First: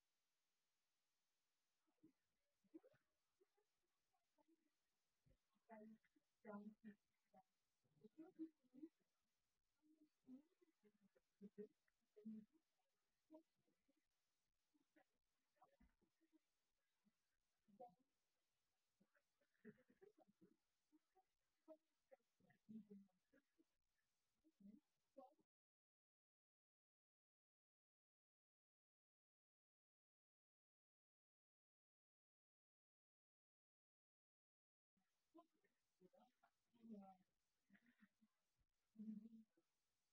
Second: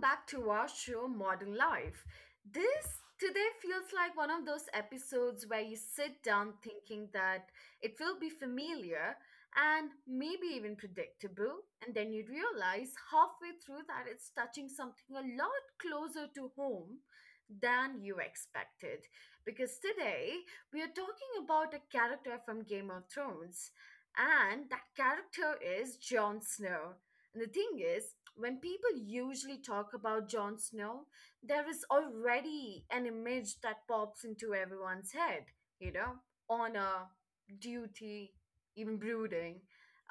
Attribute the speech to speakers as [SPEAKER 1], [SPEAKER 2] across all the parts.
[SPEAKER 1] back to our show, Modern Life. This today feels like one of those episodes where you sit down thinking that it will be familiar and maybe even predictable, and then you realize halfway through that it's touching something a lot closer to home than you expected. Because today we are talking about a character from Game of Thrones, and that character is Jon Snow. And the thing is, when people usually talk about Jon Snow, there is already an image that pops into everyone's head, you know, honor, duty, even brooding,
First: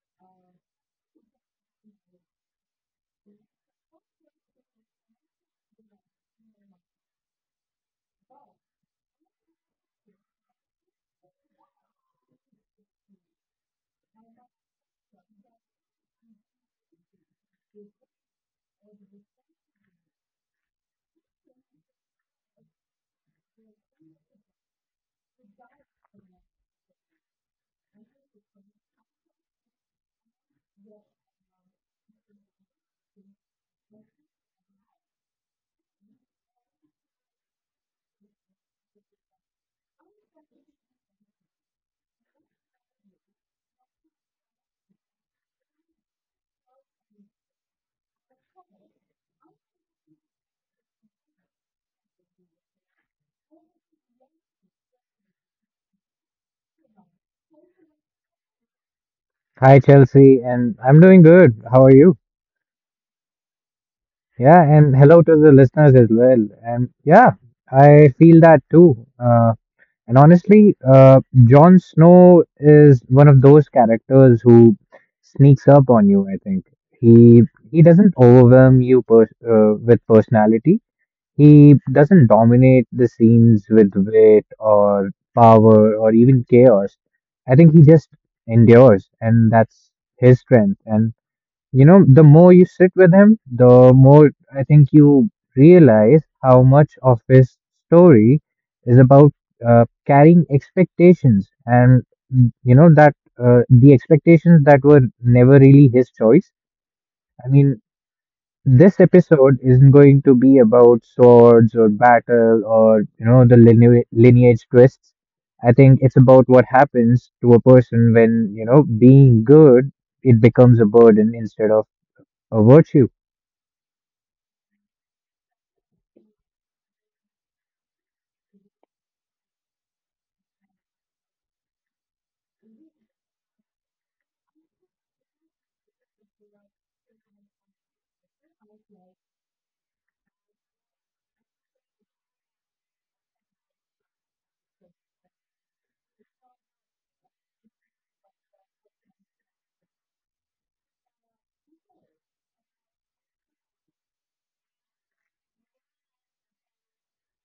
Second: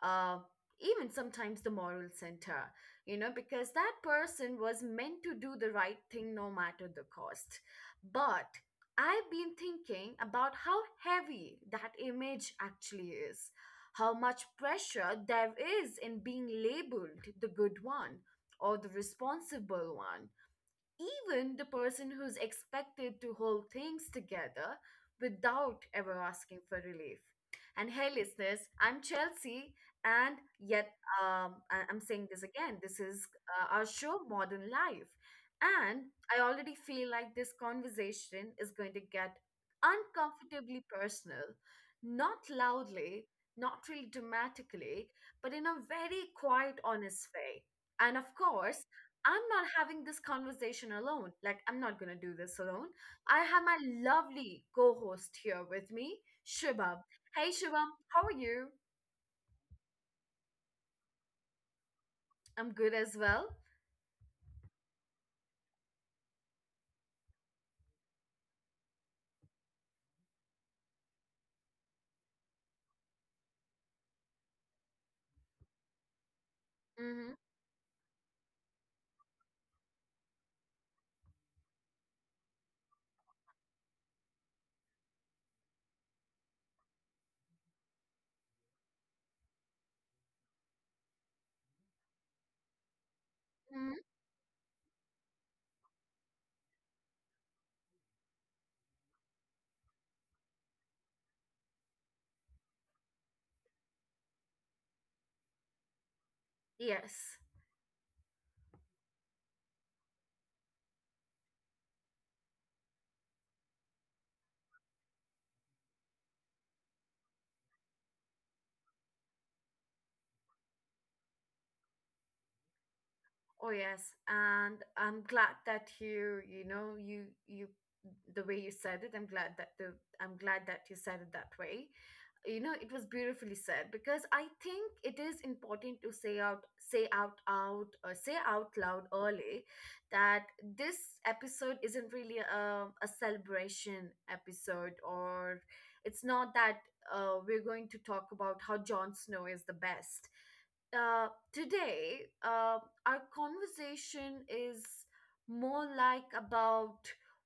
[SPEAKER 1] uh, even sometimes the moral center, you know, because that person was meant to do the right thing no matter the cost. But I've been thinking about how heavy that image actually is, how much pressure there is in being labeled the good one or the responsible one, even the person who's expected to hold things together without ever asking for relief. And hey, listeners, I'm Chelsea, and yet I'm saying this again. This is our show, Modern Life. And I already feel like this conversation is going to get uncomfortably personal, not loudly, not really dramatically, but in a very quiet, honest way. And of course, I'm not having this conversation alone. Like, I'm not going to do this alone. I have my lovely co host here with me, Shubham. Hey, Shubham, how are you?
[SPEAKER 2] Hi, Chelsea, and I'm doing good. How are you?
[SPEAKER 1] I'm good as well.
[SPEAKER 2] Yeah, and hello to the listeners as well. And yeah, I feel that too. And honestly, Jon Snow is one of those characters who sneaks up on you, I think.
[SPEAKER 1] Mm-hmm.
[SPEAKER 2] He he doesn't overwhelm you per with personality. He doesn't dominate the scenes with wit or power or even chaos. I think he just endures, and that's his strength. And you know, the more you sit with him, the
[SPEAKER 1] Hmm.
[SPEAKER 2] more I think you realize how much of his story is about carrying expectations and, mm, you know, that the expectations that were never really his choice.
[SPEAKER 1] Yes.
[SPEAKER 2] I mean, this episode isn't going to be about swords or battle or, you know, the lineage twists. I think it's about what happens to a person when, you know, being good, it becomes a burden instead of a virtue.
[SPEAKER 1] Oh yes, and I'm glad that you know you you the way you said it. I'm glad that you said it that way. You know, it was beautifully said because I think it is important to say out loud early that this episode isn't really a celebration episode, or it's not that we're going to talk about how Jon Snow is the best. uh, Today our conversation is more like about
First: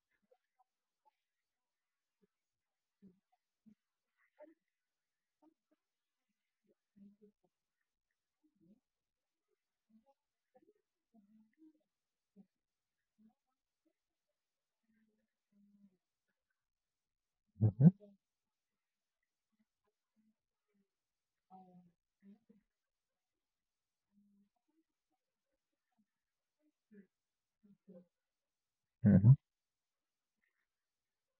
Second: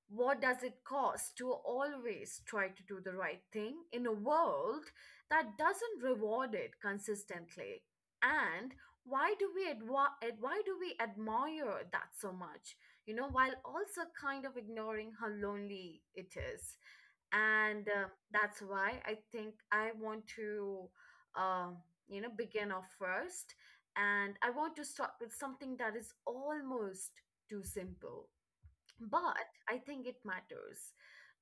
[SPEAKER 1] what does it cost to always try to do the right thing in a world that doesn't reward it consistently, and why do we admire that so much, you know, while also kind of ignoring how lonely it is. And
[SPEAKER 2] Mhm,
[SPEAKER 1] that's why I think I want to, um, you know, begin off first, and I want to start with something that is almost too simple,
[SPEAKER 2] mhm.
[SPEAKER 1] but I think it matters.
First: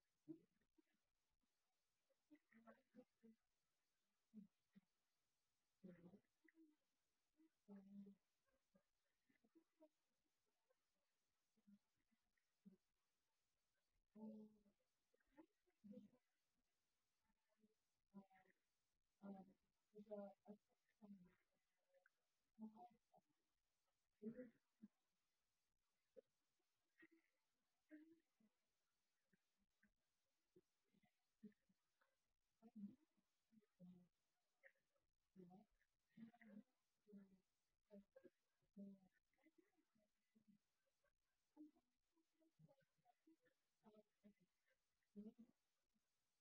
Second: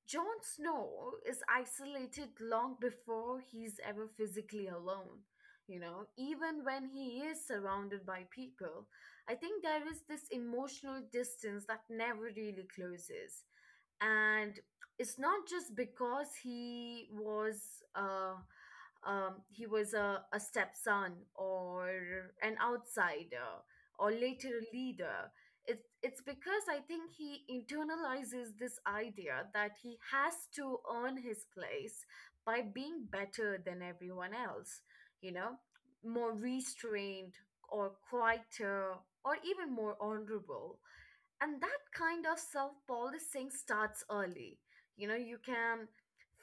[SPEAKER 1] Jon Snow is isolated long before he's ever physically alone. You know, even when he is surrounded by people, I think there is this emotional distance that never really closes, and it's not just because uh, he was a stepson or an outsider or later a leader. It's because I think he internalizes this idea that he has to earn his place by being better than everyone else. You know, more restrained or quieter or even more honorable, and that kind of self-policing starts early. You know, you can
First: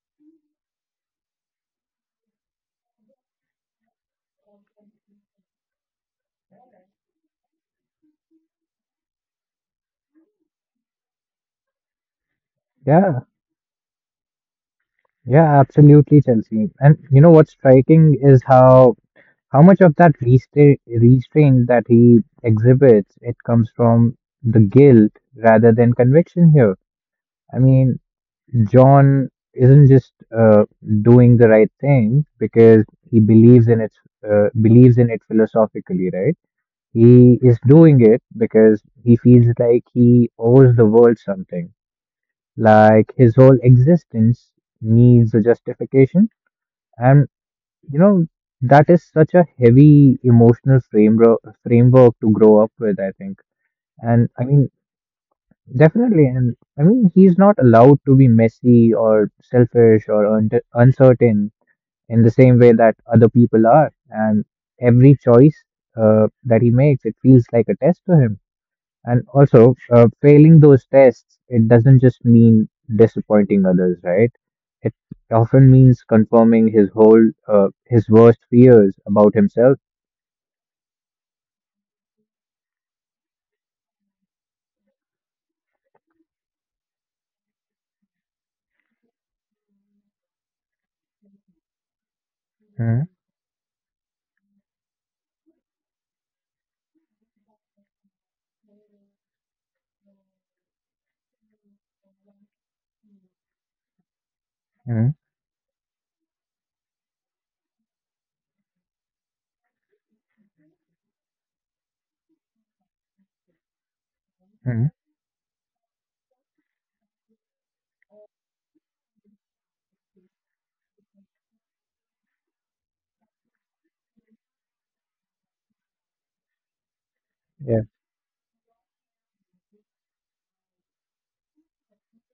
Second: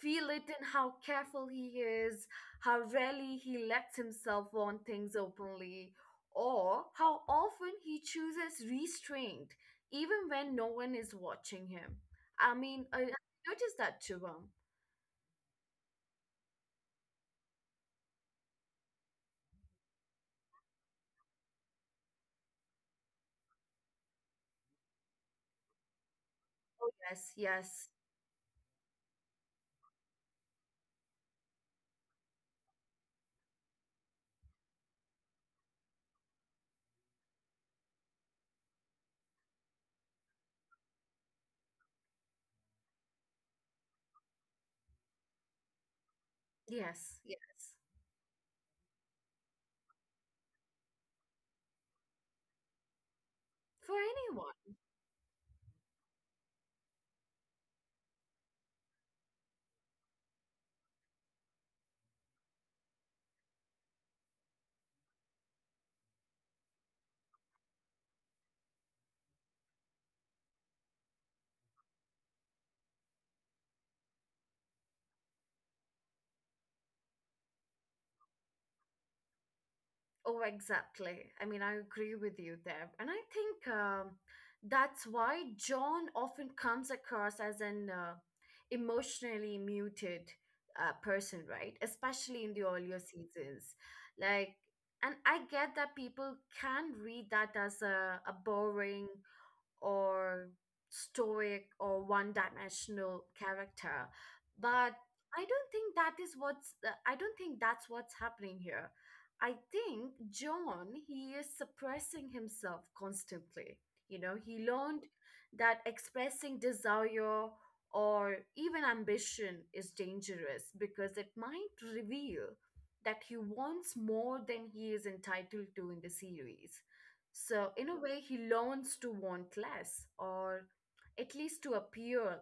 [SPEAKER 1] feel it in how careful he is, how rarely he lets himself want things openly, or how often he chooses restraint even when no one is watching him. i mean i
[SPEAKER 2] Yeah,
[SPEAKER 1] I noticed that too.
[SPEAKER 2] yeah, absolutely, Chelsea. And you know what's striking is how much of that restraint that he exhibits, it comes from the guilt rather than conviction here.
[SPEAKER 1] Oh yes,
[SPEAKER 2] I
[SPEAKER 1] yes,
[SPEAKER 2] mean, John isn't just uh, doing the right thing because he believes in it philosophically, right? He is doing it because he feels like he owes the world something. Like his whole existence needs a justification.
[SPEAKER 1] yes,
[SPEAKER 2] And,
[SPEAKER 1] yes.
[SPEAKER 2] you know, that is such a heavy emotional framework to grow up with, I think.
[SPEAKER 1] For
[SPEAKER 2] And I
[SPEAKER 1] anyone.
[SPEAKER 2] mean, definitely. And I mean, he's not allowed to be messy or selfish or uncertain in the same way that other people are. And every choice that he makes, it feels like a test to him. And also, failing those tests, it doesn't just mean disappointing others, right? It often means confirming his his worst fears about himself.
[SPEAKER 1] Oh, exactly. I mean, I agree with you there. And I think that's why John often comes across as an emotionally muted person, right? Especially in the earlier
[SPEAKER 2] Mm,
[SPEAKER 1] seasons. Like, and I get that people can read that as a boring or stoic or one dimensional character, but
[SPEAKER 2] mm,
[SPEAKER 1] I don't think that's what's happening here. I think John, he is suppressing himself constantly. You know, he
[SPEAKER 2] mm,
[SPEAKER 1] learned that expressing desire or even ambition is dangerous because it might reveal that he wants more than he is entitled to in the series. So, in
[SPEAKER 2] yeah.
[SPEAKER 1] a way, he learns to want less, or at least to appear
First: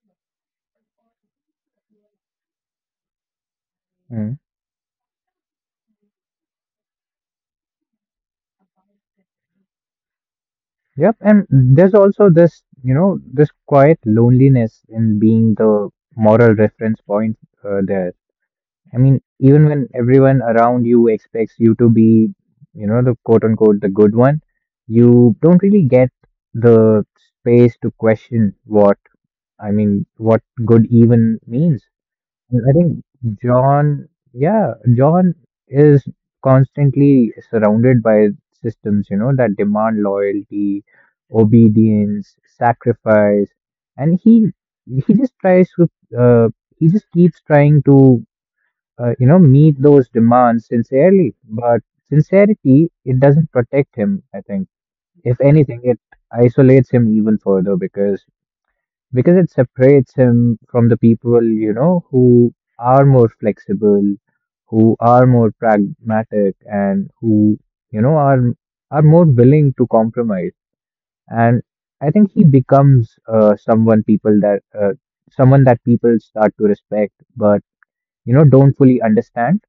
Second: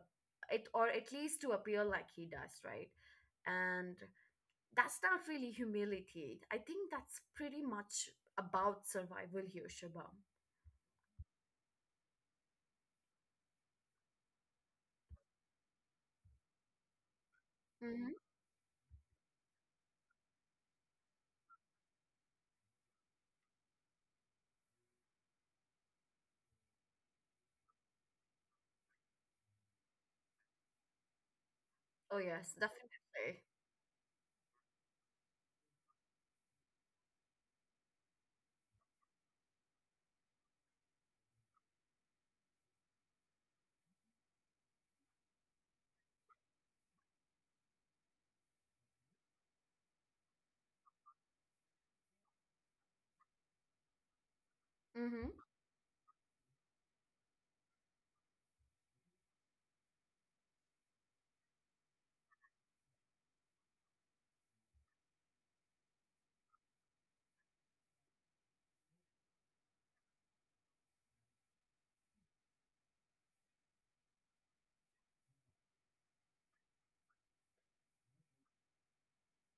[SPEAKER 1] it, or at least to appear like he does, right? And
[SPEAKER 2] Mm.
[SPEAKER 1] that's not really humility. I think that's pretty much about survival here, Shubham.
[SPEAKER 2] Yep. And there's also this, you know, this quiet loneliness in being the moral reference point there.
[SPEAKER 1] Hmm.
[SPEAKER 2] I mean, even when everyone around you expects you to be, you know, the quote unquote the good one, you don't really get the space to question what I mean, what good even means.
[SPEAKER 1] Oh
[SPEAKER 2] And
[SPEAKER 1] yes,
[SPEAKER 2] I think
[SPEAKER 1] definitely.
[SPEAKER 2] John is constantly surrounded by systems, you know, that demand loyalty, obedience, sacrifice, and he just tries to uh, he just keeps trying to you know, meet those demands sincerely. But sincerity, it doesn't protect him, I think. If
[SPEAKER 1] Mm-hmm.
[SPEAKER 2] anything, it isolates him even further because it separates him from the people, you know, who are more flexible, who are more pragmatic and who, you know, are more willing to compromise. And I think he becomes someone that people start to respect, but you know, don't fully understand,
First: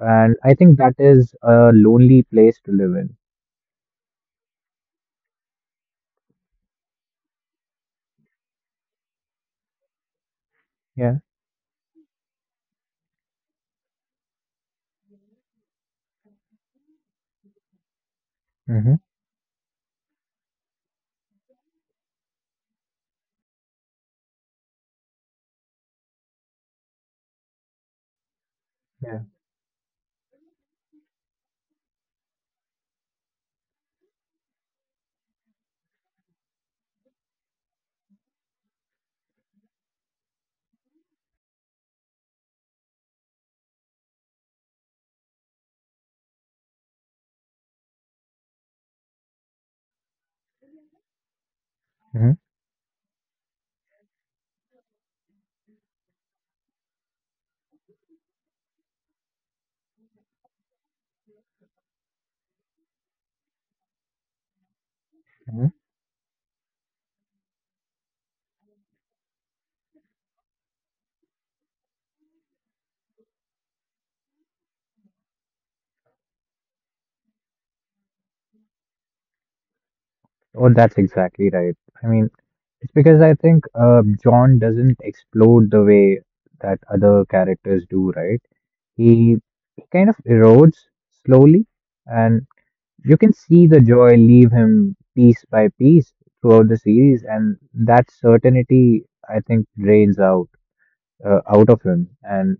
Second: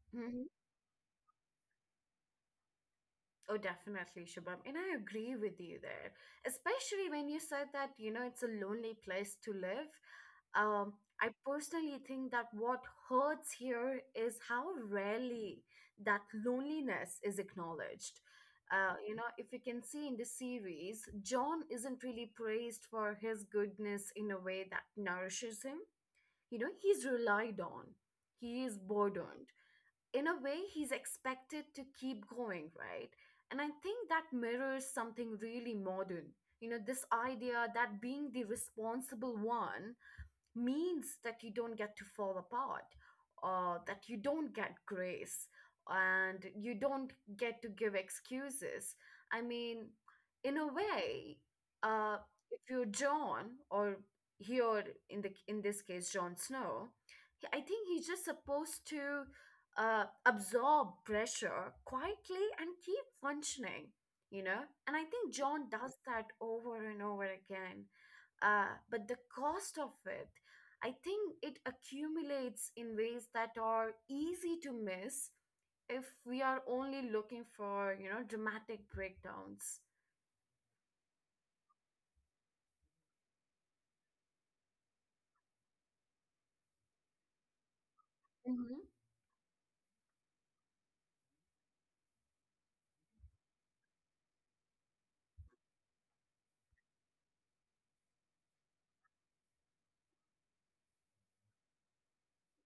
[SPEAKER 2] and
[SPEAKER 1] Mm-hmm.
[SPEAKER 2] I think that is a lonely place to live in.
[SPEAKER 1] Oh, definitely, Shubham. And I agree with you there, especially when you said that, you know, it's a lonely place to live. Um,
[SPEAKER 2] Yeah.
[SPEAKER 1] I personally think that what hurts here is how rarely that loneliness is acknowledged.
[SPEAKER 2] Hmm.
[SPEAKER 1] You know, if you can see in the series, John isn't really praised for his goodness in a way that nourishes him. You know, he's relied on, he is
[SPEAKER 2] Yeah.
[SPEAKER 1] burdened, in a way he's expected to keep going, right? And I think that mirrors something really modern. You know, this idea that being the responsible one means that you don't get to fall apart, that you don't get grace, and you don't get to give excuses. I mean, in a way, uh,
[SPEAKER 2] Hmm.
[SPEAKER 1] if you're John, or here in the in this case Jon Snow, I think he's just supposed to absorb pressure quietly and keep functioning, you know. And I think
[SPEAKER 2] Hmm.
[SPEAKER 1] John does that over and over again. But the cost of it, I think it accumulates in ways that are easy to miss if we are only looking for, you know, dramatic breakdowns.
[SPEAKER 2] Oh, that's exactly right. I mean, it's because I think John doesn't explode the way that other characters do, right?
[SPEAKER 1] Mm-hmm.
[SPEAKER 2] He, he kind of erodes slowly, and you can see the joy leave him piece by piece throughout the series, and that certainty, I think, drains out of him, and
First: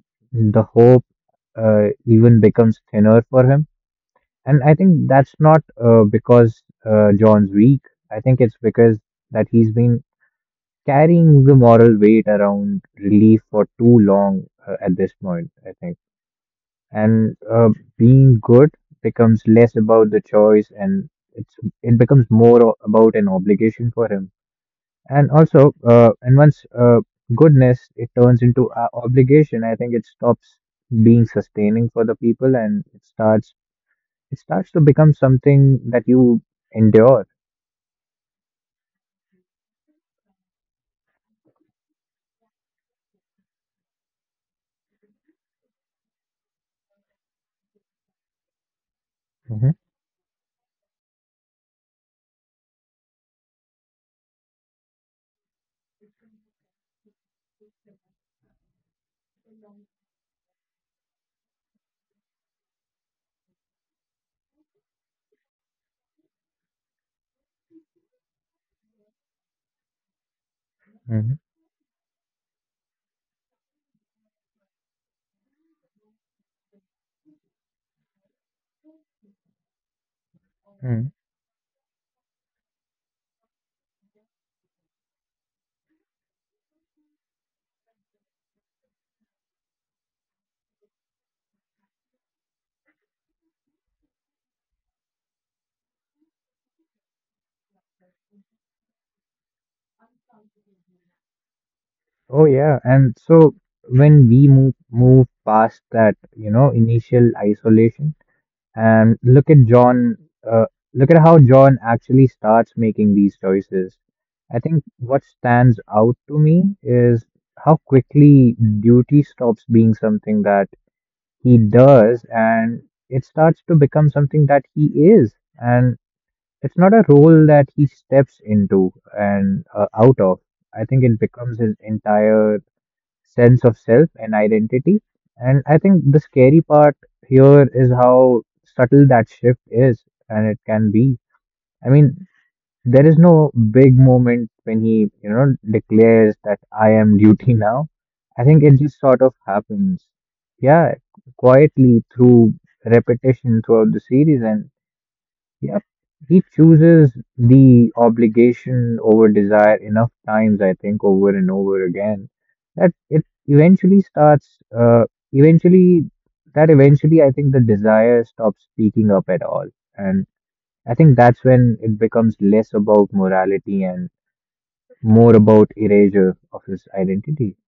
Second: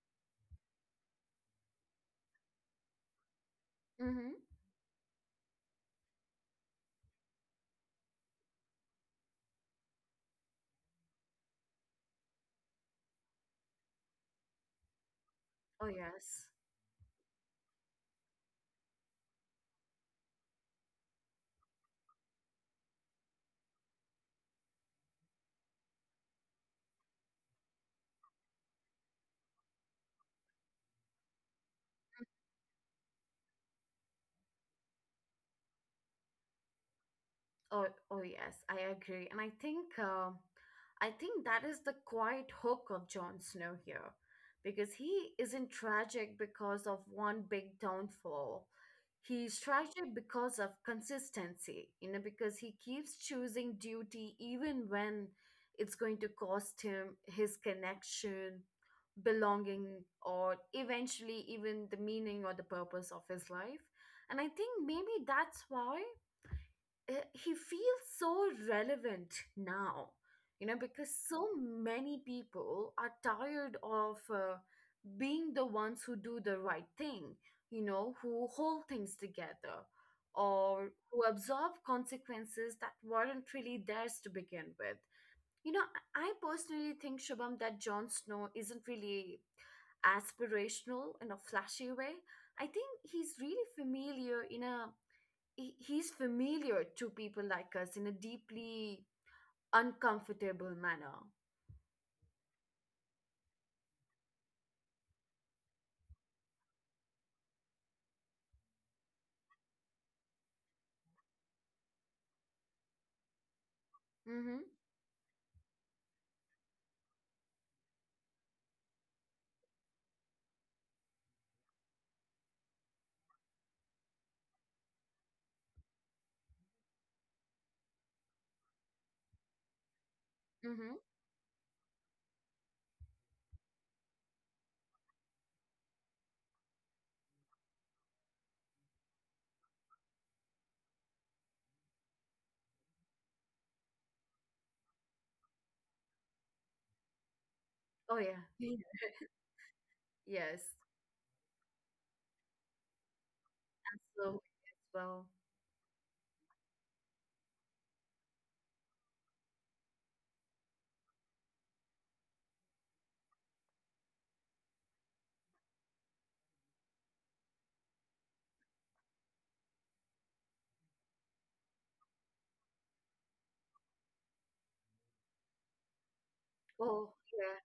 [SPEAKER 2] the hope even becomes thinner for him.
[SPEAKER 1] Mm-hmm.
[SPEAKER 2] And I think that's not because John's weak. I think it's because that he's been carrying the moral weight around relief for too long at this point, I
[SPEAKER 1] Oh,
[SPEAKER 2] think.
[SPEAKER 1] yes.
[SPEAKER 2] And being good becomes less about the choice, and it becomes more about an obligation for him. And also, and once goodness it turns into a obligation, I think it stops being sustaining for the people, and it starts to become something that you endure.
[SPEAKER 1] Oh, oh yes, I agree, and I think that is the quiet hook of Jon Snow here, because he isn't tragic because of one big downfall. He's
[SPEAKER 2] Hmm.
[SPEAKER 1] tragic because of consistency, you know, because he keeps choosing duty even when it's going to cost him his connection, belonging, or eventually even the meaning or the purpose of his life. And I think maybe that's why he feels so relevant now, you know, because
[SPEAKER 2] Hmm.
[SPEAKER 1] so many people are tired of being the ones who do the right thing, you know, who hold things together or
[SPEAKER 2] Hmm.
[SPEAKER 1] who absorb consequences that weren't really theirs to begin with. You know, I personally think, Shubham, that Jon Snow isn't really aspirational in a flashy way. I think he's really familiar in a he's familiar to people like us in a deeply uncomfortable manner.
[SPEAKER 2] Oh yeah, and so when we move past that, you know, initial isolation and look at uh, look at how John actually starts making these choices. I
[SPEAKER 1] Mm-hmm.
[SPEAKER 2] think what stands out to me is how quickly duty stops being something that he does and it starts to become something that he is. And it's not a role that he steps into and out of. I
[SPEAKER 1] Mm-hmm.
[SPEAKER 2] think it becomes his entire sense of self and identity. And I think the scary part here is how subtle that shift is and it can be. I mean, there is no big moment when he, you know, declares that I am duty now.
[SPEAKER 1] Oh yeah.
[SPEAKER 2] I think
[SPEAKER 1] Yeah.
[SPEAKER 2] it just sort of happens.
[SPEAKER 1] Yes.
[SPEAKER 2] Yeah, quietly through repetition throughout the series.
[SPEAKER 1] Absolutely
[SPEAKER 2] And
[SPEAKER 1] as well.
[SPEAKER 2] yep, he chooses the obligation over desire enough times, I think, over and over again, that it eventually starts, eventually, that eventually, I think the desire stops speaking up at all. And I think that's when it becomes less about morality and more about erasure of his
[SPEAKER 1] Oh
[SPEAKER 2] identity.
[SPEAKER 1] yeah.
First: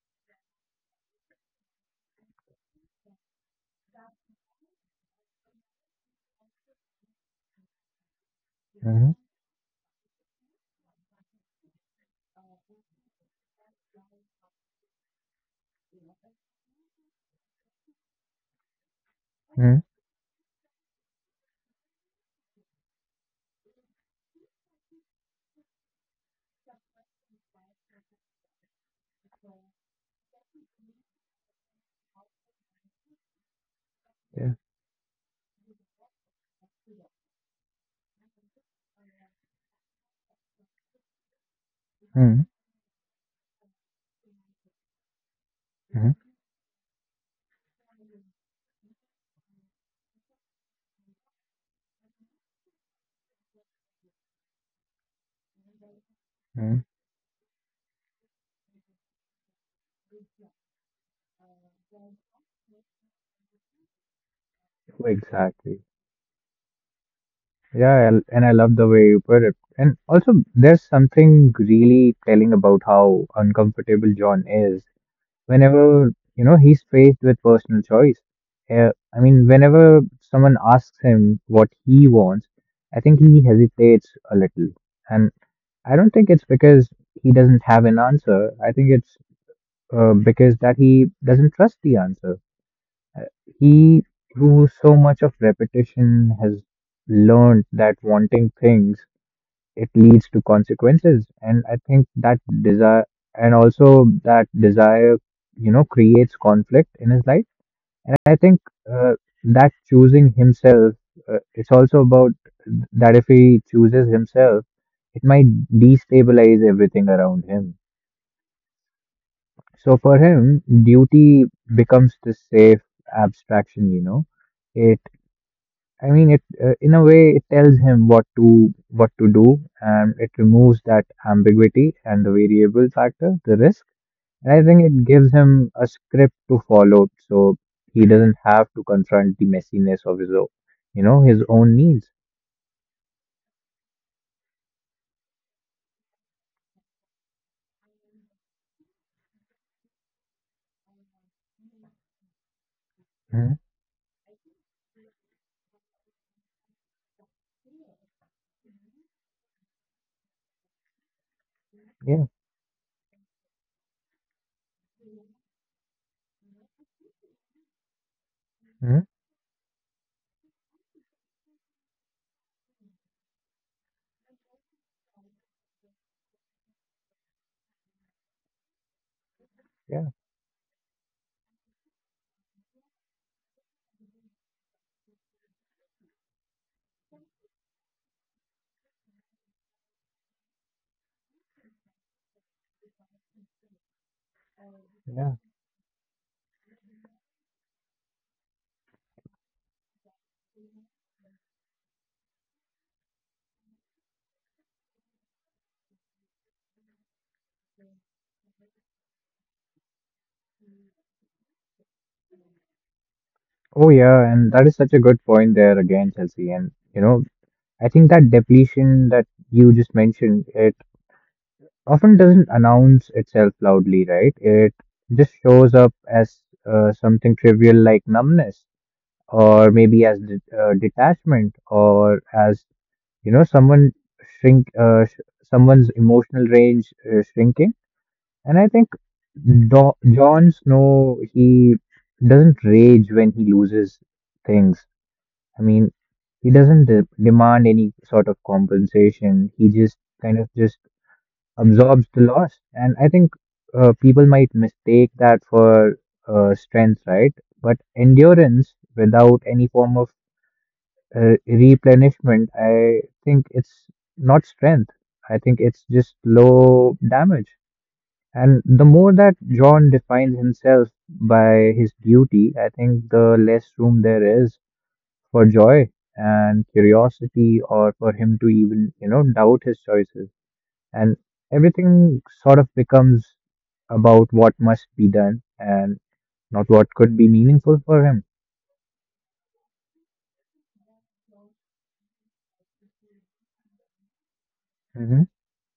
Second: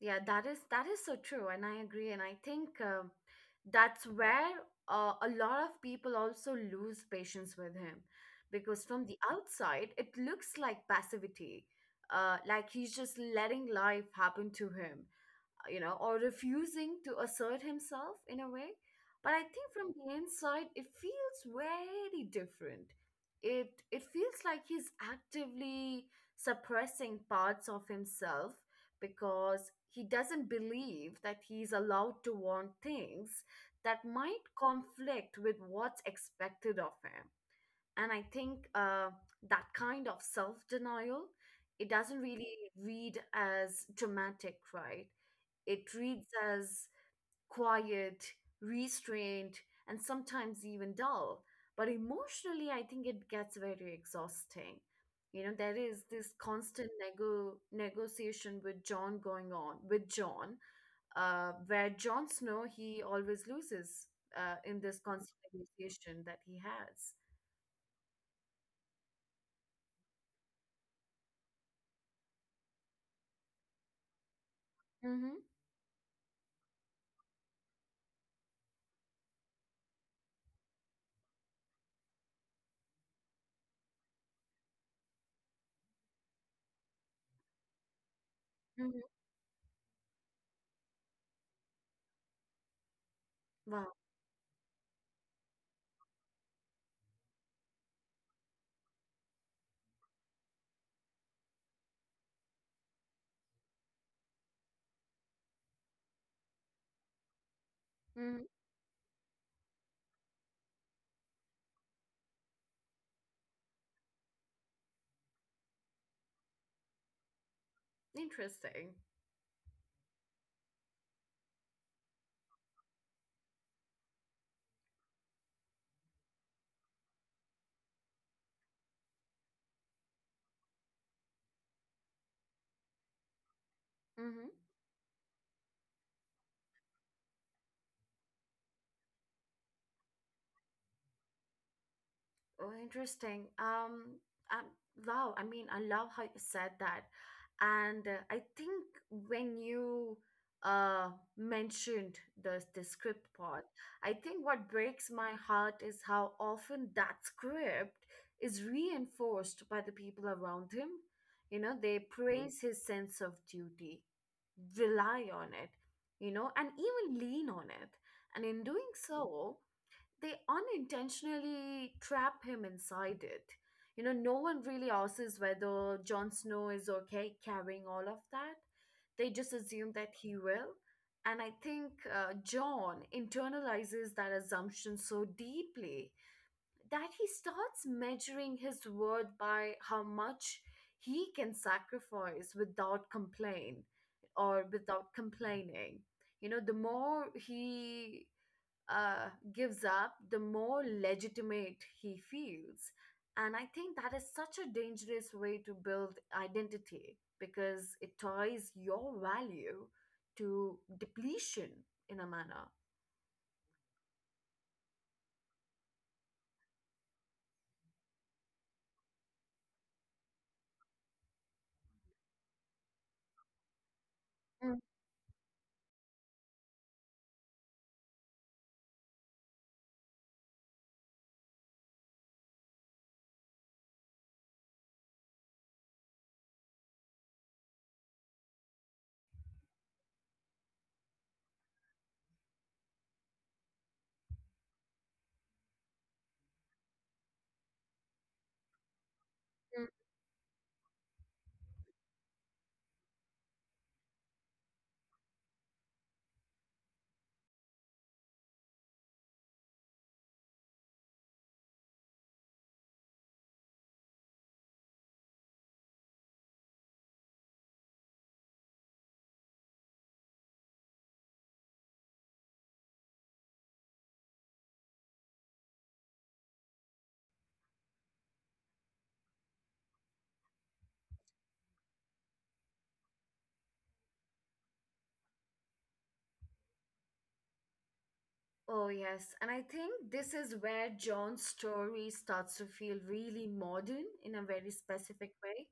[SPEAKER 1] Yeah, that is so true, and I agree. And I think that's where a lot of people also lose patience with him, because from
[SPEAKER 2] Mm-hmm.
[SPEAKER 1] the outside it looks like passivity, like he's just letting life happen to him. You know, or refusing to assert himself in a way. But I think
[SPEAKER 2] Mm-hmm.
[SPEAKER 1] from the inside, it feels very different. It feels like he's actively suppressing parts of himself because he doesn't believe that he's allowed to want things that might
[SPEAKER 2] Yeah.
[SPEAKER 1] conflict with what's expected of him. And I think that kind of self-denial, it doesn't
[SPEAKER 2] Mm-hmm.
[SPEAKER 1] really read as dramatic, right? It
[SPEAKER 2] Mm-hmm.
[SPEAKER 1] reads as quiet, restrained, and sometimes even dull, but emotionally I think it gets very exhausting. You know, there is this
[SPEAKER 2] Mm-hmm.
[SPEAKER 1] constant negotiation with John going on with John, where Jon Snow he always loses in this constant
[SPEAKER 2] Exactly.
[SPEAKER 1] negotiation that he has.
[SPEAKER 2] Yeah, and I love the way you put it. And also, there's something really telling about how uncomfortable John is
[SPEAKER 1] Mm-hmm.
[SPEAKER 2] whenever, you know, he's faced with personal choice. Uh, I mean, whenever someone asks him what he wants, I think he hesitates a little. And I don't think it's because he doesn't have an answer. I think it's because that he doesn't trust the answer. Uh,
[SPEAKER 1] Wow.
[SPEAKER 2] He, through so much of repetition, has learned that wanting things it leads to consequences, and I think that desire, you know, creates conflict in his life. And I
[SPEAKER 1] Mm,
[SPEAKER 2] think uh, that choosing himself it's also about that if he chooses himself it might destabilize everything around him.
[SPEAKER 1] interesting.
[SPEAKER 2] So for him duty becomes this safe abstraction, you know. It I mean, it In a way it tells him what to do, and it removes that ambiguity and the variable factor, the risk.
[SPEAKER 1] Mm-hmm.
[SPEAKER 2] And I think it gives him a script to follow, so he doesn't have to confront the messiness of you know, his own needs.
[SPEAKER 1] Oh, interesting. Um, wow. I mean, I love how you said that. And I think when you uh mentioned the script
[SPEAKER 2] Mhm.
[SPEAKER 1] part, I think what breaks my heart is how often that script is reinforced by the people around him. You know, they
[SPEAKER 2] Yeah,
[SPEAKER 1] praise his sense of duty, rely on it, you know, and even lean on it. And in doing
[SPEAKER 2] hmm,
[SPEAKER 1] so, they unintentionally trap him inside it. You know, no one really asks whether Jon Snow is okay carrying all of that. They just assume
[SPEAKER 2] yeah,
[SPEAKER 1] that he will. And I think John internalizes that assumption so deeply that he starts measuring his worth by how much he can sacrifice without complaint or without
[SPEAKER 2] yeah.
[SPEAKER 1] complaining. You know, the more he gives up, the more legitimate he feels. And I think that is such a dangerous way to build identity because it ties your value to depletion in a manner.
[SPEAKER 2] Oh yeah, and that is such a good point there again, Chelsea. And you know, I think that depletion that you just mentioned, it often doesn't announce itself loudly, right? It just shows up as something trivial like numbness, or maybe as detachment, or as you know, shrink, uh, sh- someone's emotional range shrinking. And I think Jon Snow he doesn't rage when he loses things. I mean, he doesn't demand any sort of compensation. He just just absorbs the loss. And I think people might mistake that for strength, right? But endurance without any form of replenishment, I think it's not strength. I think it's just low damage. And the more that John defines himself by his duty, I think the less room there is for joy and curiosity or for him to even, you know, doubt his choices, and everything sort of becomes about what must be done and not what could be meaningful for him.
[SPEAKER 1] Oh, yes. And I think this is where John's story starts to feel really modern in a very
[SPEAKER 2] Hmm.
[SPEAKER 1] specific way,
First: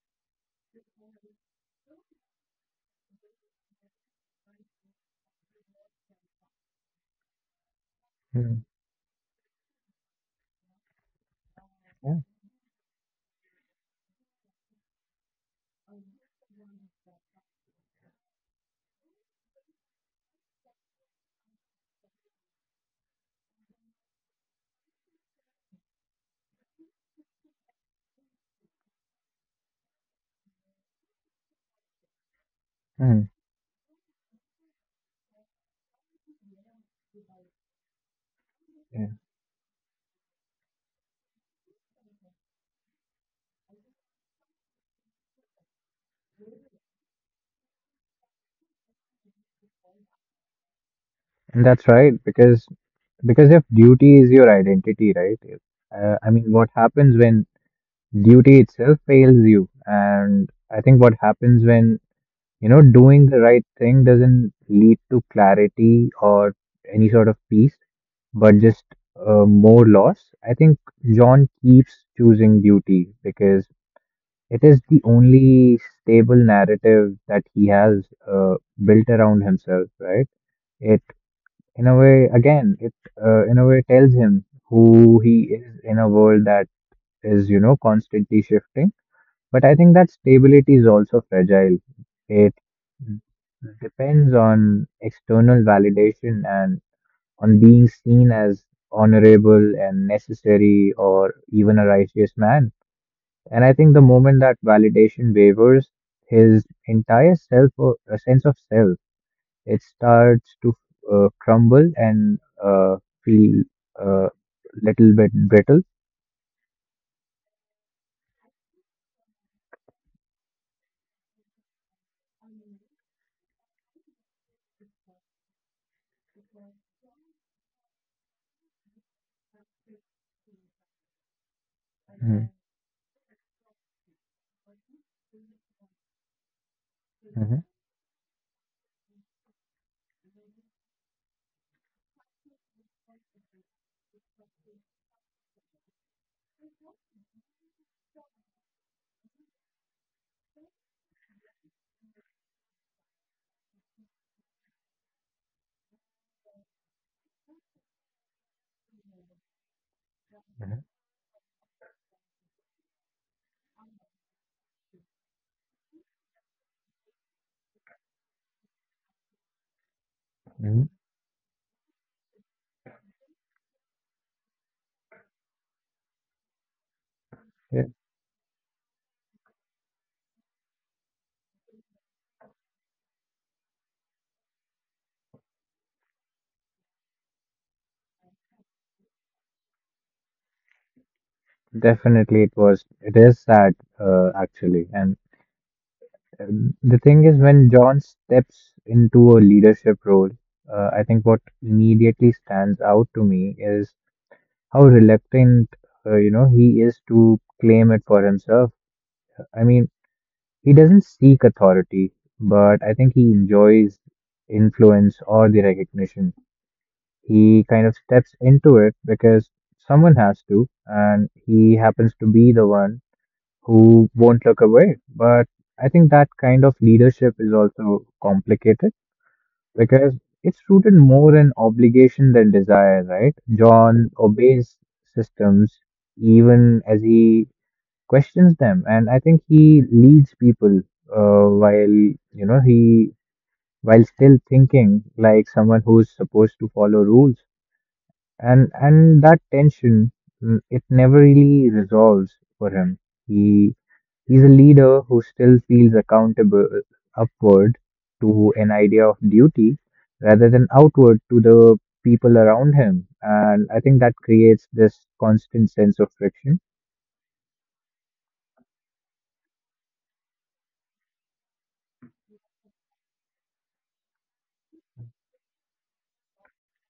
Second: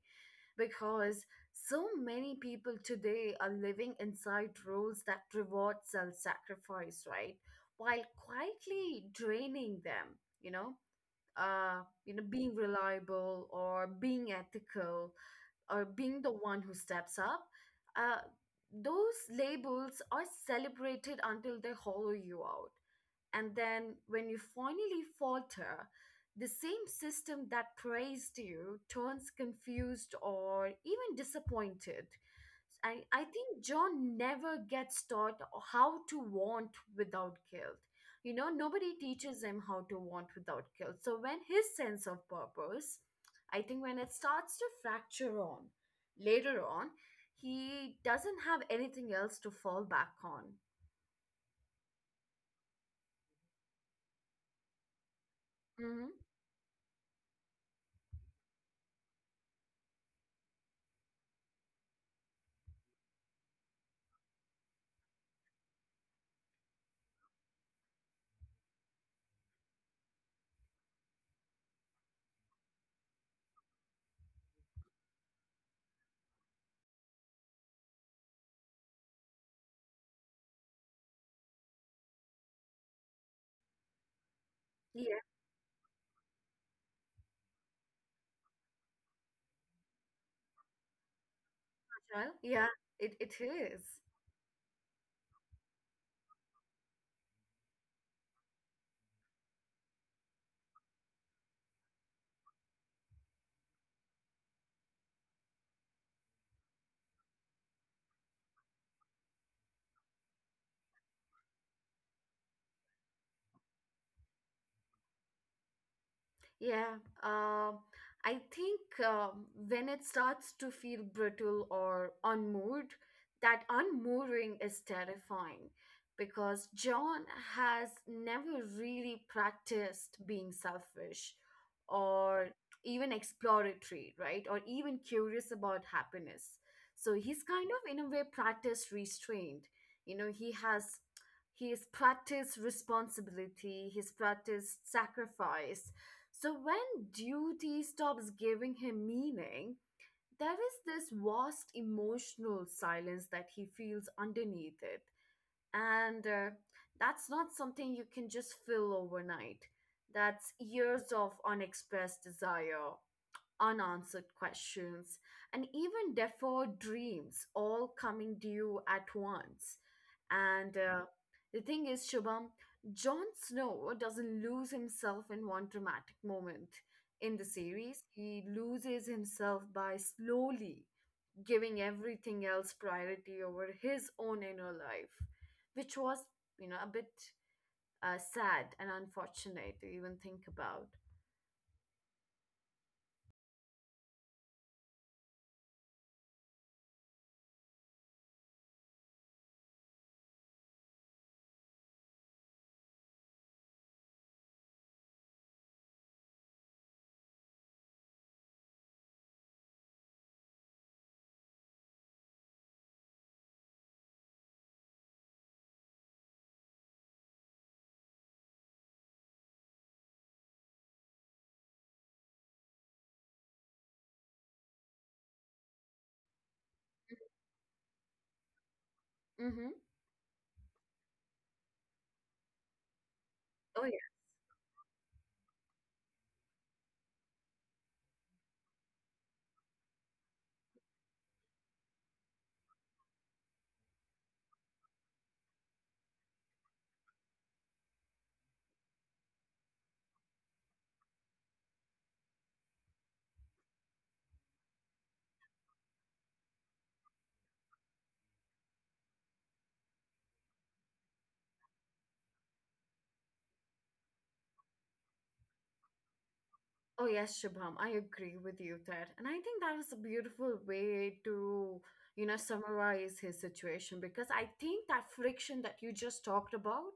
[SPEAKER 1] because so many people today are living inside roles that reward self sacrifice, right? While
[SPEAKER 2] Hmm.
[SPEAKER 1] quietly draining them, you know, you
[SPEAKER 2] Yeah.
[SPEAKER 1] know, being reliable or being ethical or being the one who steps up. Uh, those labels are celebrated until they hollow you out, and then when you finally falter, the same system that praised you turns confused or even disappointed. I
[SPEAKER 2] Hmm.
[SPEAKER 1] think John never gets taught how to want without guilt. You know, nobody
[SPEAKER 2] Yeah.
[SPEAKER 1] teaches him how to want without guilt. So when his sense of purpose, I think when it starts to fracture on later on, he doesn't have anything else to fall back on.
[SPEAKER 2] And that's right, because if duty is your identity, right?
[SPEAKER 1] Mm-hmm.
[SPEAKER 2] I mean, what happens when duty itself fails you? And I think what happens when you know doing the right thing doesn't lead to clarity or any sort of peace, but just more loss. I think John keeps choosing duty because it is the only stable narrative that he has uh, built around himself, right? It, in a way, again, it, In a way, tells him who he is in a world that is, you know, constantly shifting. But I think that stability is also fragile.
[SPEAKER 1] Well,
[SPEAKER 2] It
[SPEAKER 1] yeah, it is.
[SPEAKER 2] depends on external validation and on being seen as honorable and necessary or even a righteous man. And I think the moment that validation wavers, his entire self or a sense of self, it starts to crumble and uh, feel a little bit brittle.
[SPEAKER 1] Yeah, um, I think when it starts to feel brittle or unmoored, that unmooring is terrifying because John has never really practiced being selfish
[SPEAKER 2] Mm-hmm.
[SPEAKER 1] or even exploratory, right? Or even curious about happiness. So he's
[SPEAKER 2] Hmm.
[SPEAKER 1] kind of, in a way, practiced restraint. You know, he has. He's practiced responsibility, he's practiced sacrifice, so when duty stops giving him meaning, there is this vast emotional silence that he feels underneath it. And That's not something you can just fill overnight. That's years of unexpressed desire, unanswered questions, and even deferred dreams all coming due at once. And
[SPEAKER 2] Hmm.
[SPEAKER 1] The thing is, Shubham, Jon Snow doesn't lose himself in one dramatic moment in the
[SPEAKER 2] Yeah,
[SPEAKER 1] series. He loses himself by slowly giving everything else priority over his own inner life, which was, you know, a bit sad and unfortunate to even think about.
[SPEAKER 2] definitely, it was. It is sad, actually. And the thing is when John steps into a leadership role, I think what immediately stands out to me is how reluctant you know he is to claim it for himself. I mean, he doesn't seek authority, but I think he enjoys influence or the recognition. He kind of steps into it because someone has to, and he happens to be the one who won't look away. But I think that kind of leadership is also complicated
[SPEAKER 1] Mm-hmm.
[SPEAKER 2] because it's rooted more in obligation than desire, right? John obeys systems even as he questions them, and I think he leads people while you know he while still thinking like someone who's supposed to follow rules, and that tension it never really resolves for him. He He's a leader who still feels accountable upward to an idea of duty rather than outward to the people around him. And I think that creates this constant sense of friction.
[SPEAKER 1] Oh yes, Shubham, I agree with you there. And I think that was a beautiful way to, you know, summarize his situation because I think that friction that you just talked about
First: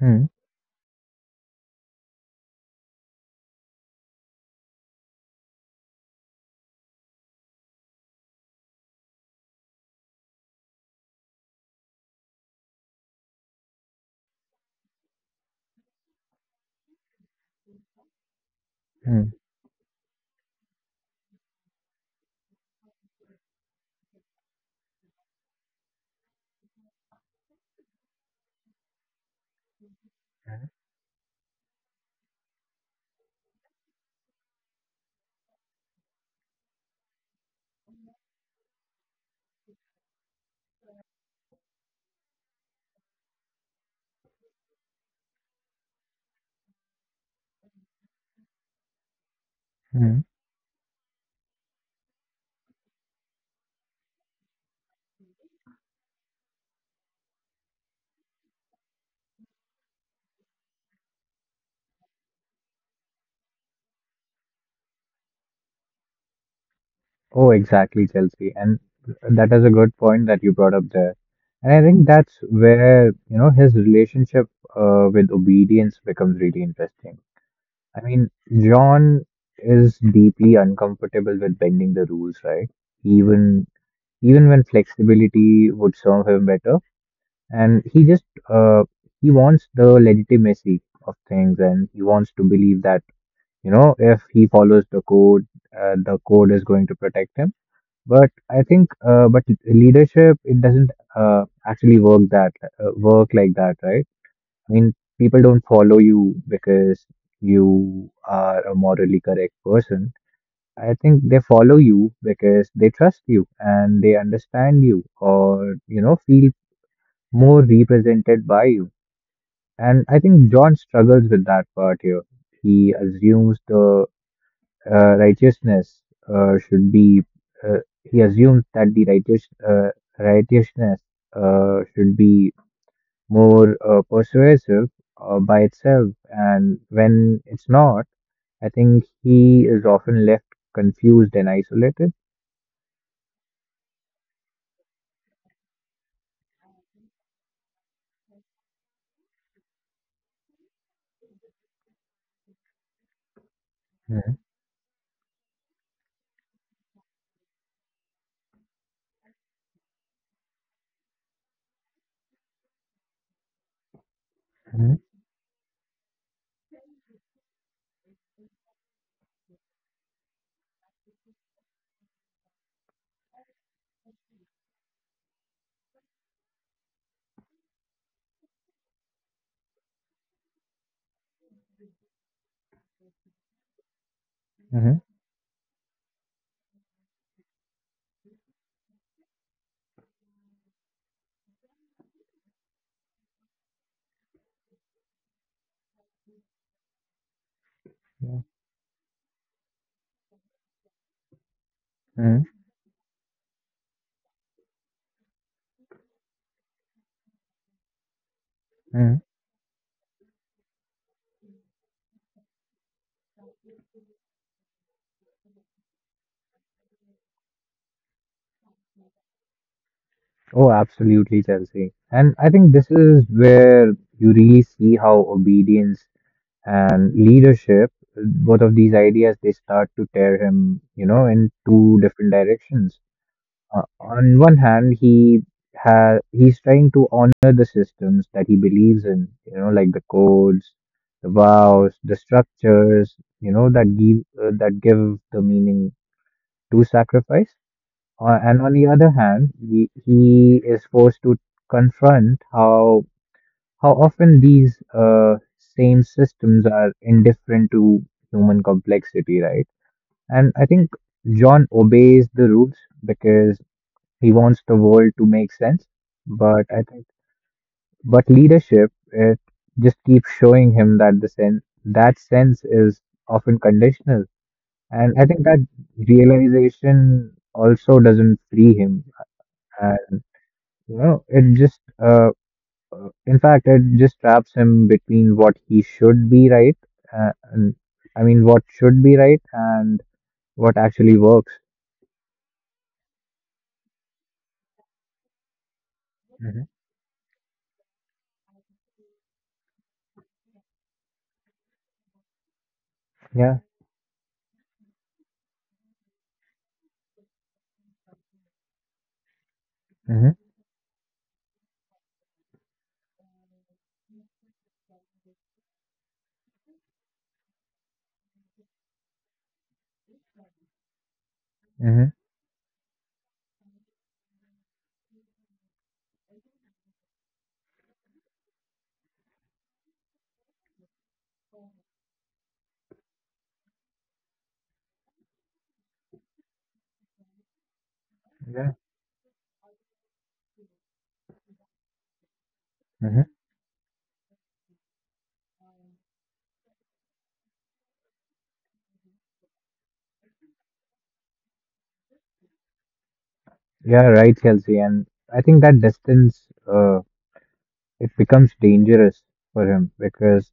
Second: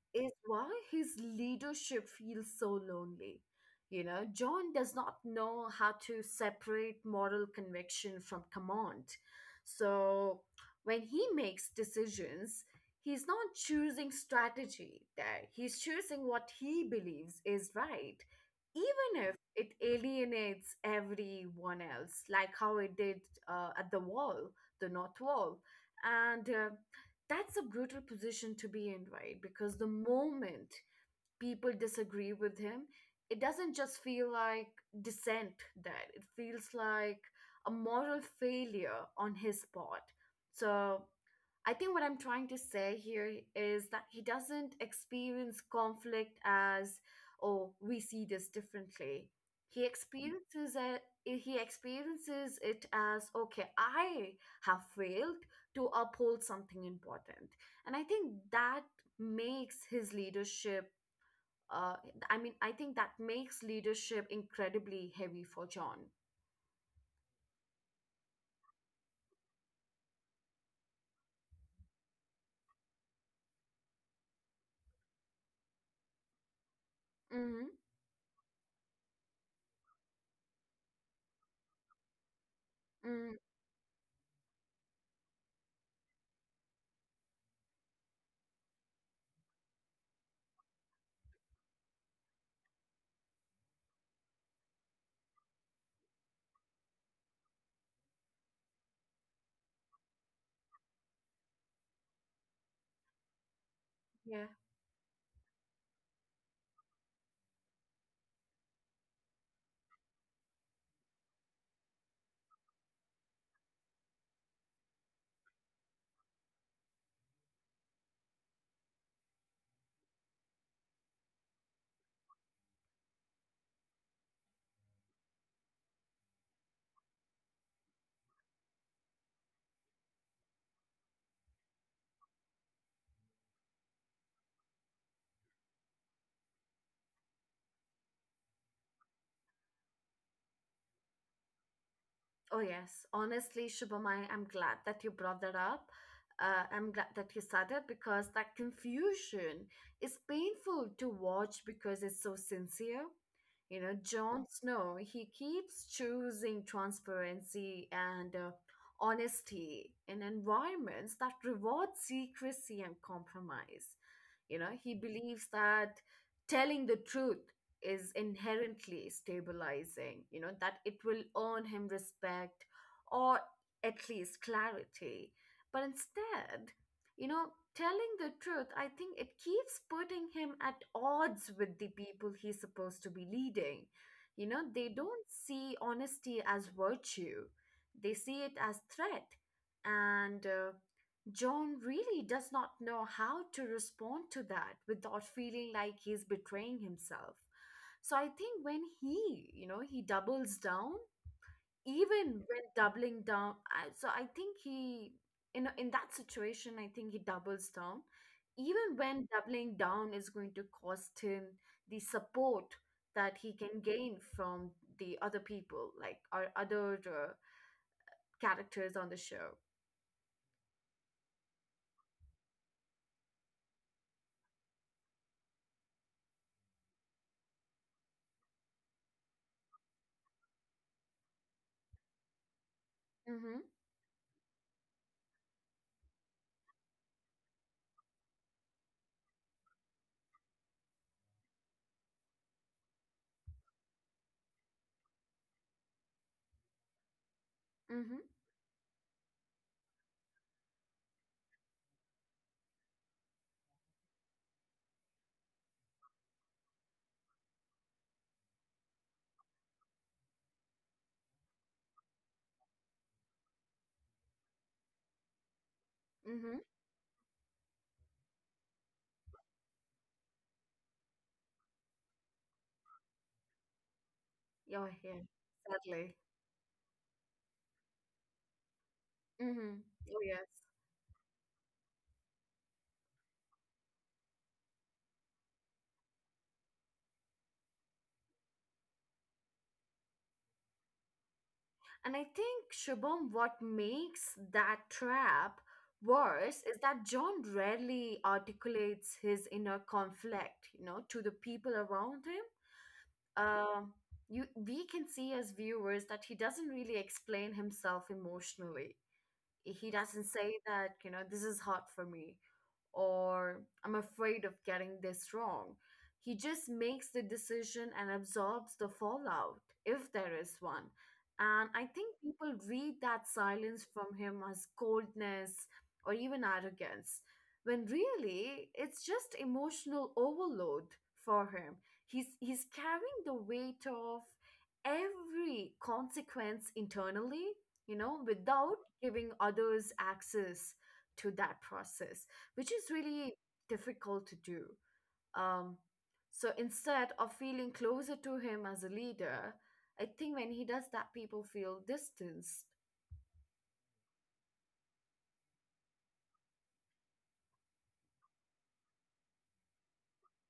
[SPEAKER 2] Hmm,
[SPEAKER 1] is why his leadership feels so lonely. You know, John does not know how to separate moral conviction from command. So when he makes decisions, he's not choosing strategy there. He's choosing what he believes is right, even
[SPEAKER 2] hmm,
[SPEAKER 1] if it alienates everyone else, like how it did at the wall, the North Wall. And That's a brutal position to be in, right? Because the
[SPEAKER 2] hmm.
[SPEAKER 1] moment people disagree with him, it doesn't just feel like dissent that it feels like a moral failure on his part. So I think what I'm trying to say here is that he doesn't experience conflict as, oh, we see this differently.
[SPEAKER 2] Hmm.
[SPEAKER 1] He experiences it as, okay, I have failed to uphold something important, and I think that makes his leadership. Uh, I mean, I think that makes leadership incredibly heavy for John.
[SPEAKER 2] Oh, exactly, Chelsea. And that is a good point that you brought up there. And I think that's where, you know, his relationship with obedience becomes really interesting.
[SPEAKER 1] Mm-hmm.
[SPEAKER 2] I mean, John is deeply uncomfortable with bending the rules, right?
[SPEAKER 1] Mm,
[SPEAKER 2] Even even when flexibility would serve him better, and he just uh, he wants the legitimacy of things, and he wants to believe that, you know, if he follows the code is going to protect him. But I think, but leadership, it doesn't actually work that work like that, right?
[SPEAKER 1] yeah.
[SPEAKER 2] I mean, people don't follow you because you are a morally correct person. I think they follow you because they trust you and they understand you or, you know, feel more represented by you. And I think John struggles with that part here. He assumes the righteousness uh, should be, uh, he assumes that the righteousness should be more persuasive by itself. And when it's not, I think he is often left confused and isolated.
[SPEAKER 1] Oh, yes. Honestly, Shubhamai, I'm glad that you brought that up. I'm glad that you said it because that confusion is painful to watch because it's so sincere. You know, Jon Snow, he keeps choosing transparency and honesty in environments that reward secrecy and compromise. You know, he
[SPEAKER 2] Mm-hmm.
[SPEAKER 1] believes that telling the truth is inherently stabilizing, you know, that it will earn him respect or at least clarity. But instead, you know, telling the truth, I think it keeps putting him at odds with the people he's supposed to be leading. You know, they
[SPEAKER 2] hmm
[SPEAKER 1] don't see honesty as virtue, they see it as threat. And John really does not know how to respond to that without feeling like he's betraying himself. So I think when he, you know, he doubles down, even
[SPEAKER 2] hmm
[SPEAKER 1] when doubling down, I, so I think he, you know, in that situation, I think he doubles down, even
[SPEAKER 2] hmm
[SPEAKER 1] when doubling down is going to cost him the support that he can gain from the other people, like our other characters on the show.
[SPEAKER 2] Oh, absolutely, Chelsea. And I think this is where you really see how obedience and leadership, both of these ideas, they start to tear him, you know, in two different directions.
[SPEAKER 1] Mm-hmm.
[SPEAKER 2] On one hand, he's trying to honor the systems that he believes in, you know, like the codes, the vows, the structures, you know, that give the meaning to sacrifice.
[SPEAKER 1] Mm-hmm.
[SPEAKER 2] And on the other hand, he is forced to confront how often these same systems are indifferent to human complexity, right? And I think John obeys the rules because he wants the world to make sense,
[SPEAKER 1] Mm-hmm.
[SPEAKER 2] but I think, but leadership, it just keeps showing him that the sense that sense is often conditional,
[SPEAKER 1] You're
[SPEAKER 2] and I
[SPEAKER 1] here.
[SPEAKER 2] think that
[SPEAKER 1] Sadly.
[SPEAKER 2] realization also doesn't free him.
[SPEAKER 1] Mm-hmm.
[SPEAKER 2] Uh,
[SPEAKER 1] Oh yes.
[SPEAKER 2] you know, it just in fact, it just traps him between what he should be right, and I mean, what should be right and what actually works.
[SPEAKER 1] And I think Shubham, what makes that trap worse
[SPEAKER 2] Hmm
[SPEAKER 1] is that John rarely articulates his inner conflict, you know, to the people around him.
[SPEAKER 2] Yeah.
[SPEAKER 1] uh, you we can see as viewers that he doesn't really explain himself emotionally. He doesn't
[SPEAKER 2] Mm-hmm.
[SPEAKER 1] say that, you know, this is hard for me, or I'm afraid of getting this wrong. He just makes the decision and absorbs the fallout, if there is one. And I
[SPEAKER 2] Mm-hmm.
[SPEAKER 1] think people read that silence from him as coldness or even arrogance, when really it's just emotional overload for him. He's carrying the weight of every consequence internally, you know,
[SPEAKER 2] Yeah.
[SPEAKER 1] without giving others access to that process, which is really
[SPEAKER 2] hmm
[SPEAKER 1] difficult to do. Um, so instead of feeling closer to him as a leader, I think when he does that, people feel distanced.
[SPEAKER 2] Yeah, right, Kelsey. And I think that distance, uh, it becomes dangerous for him because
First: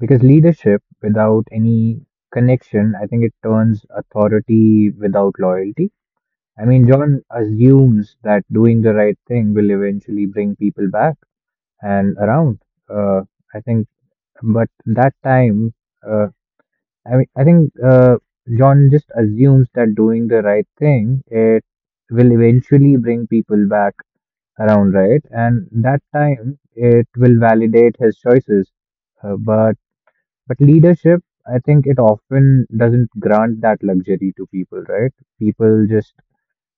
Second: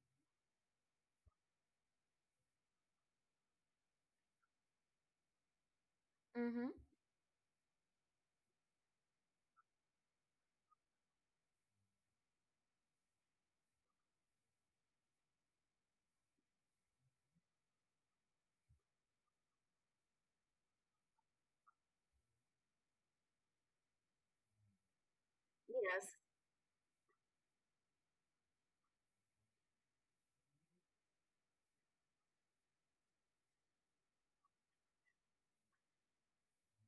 [SPEAKER 2] leadership without any connection, I think it turns authority without loyalty.
[SPEAKER 1] Mm-hmm.
[SPEAKER 2] I mean, John assumes that doing the right thing will eventually bring people back and around. Uh, I think, but that time, uh, I mean, I think John just assumes that doing the right thing, it will eventually bring people back around, right? And
[SPEAKER 1] Yes.
[SPEAKER 2] that time, it will validate his choices. But but leadership, I think it often doesn't grant that luxury to people, right? People just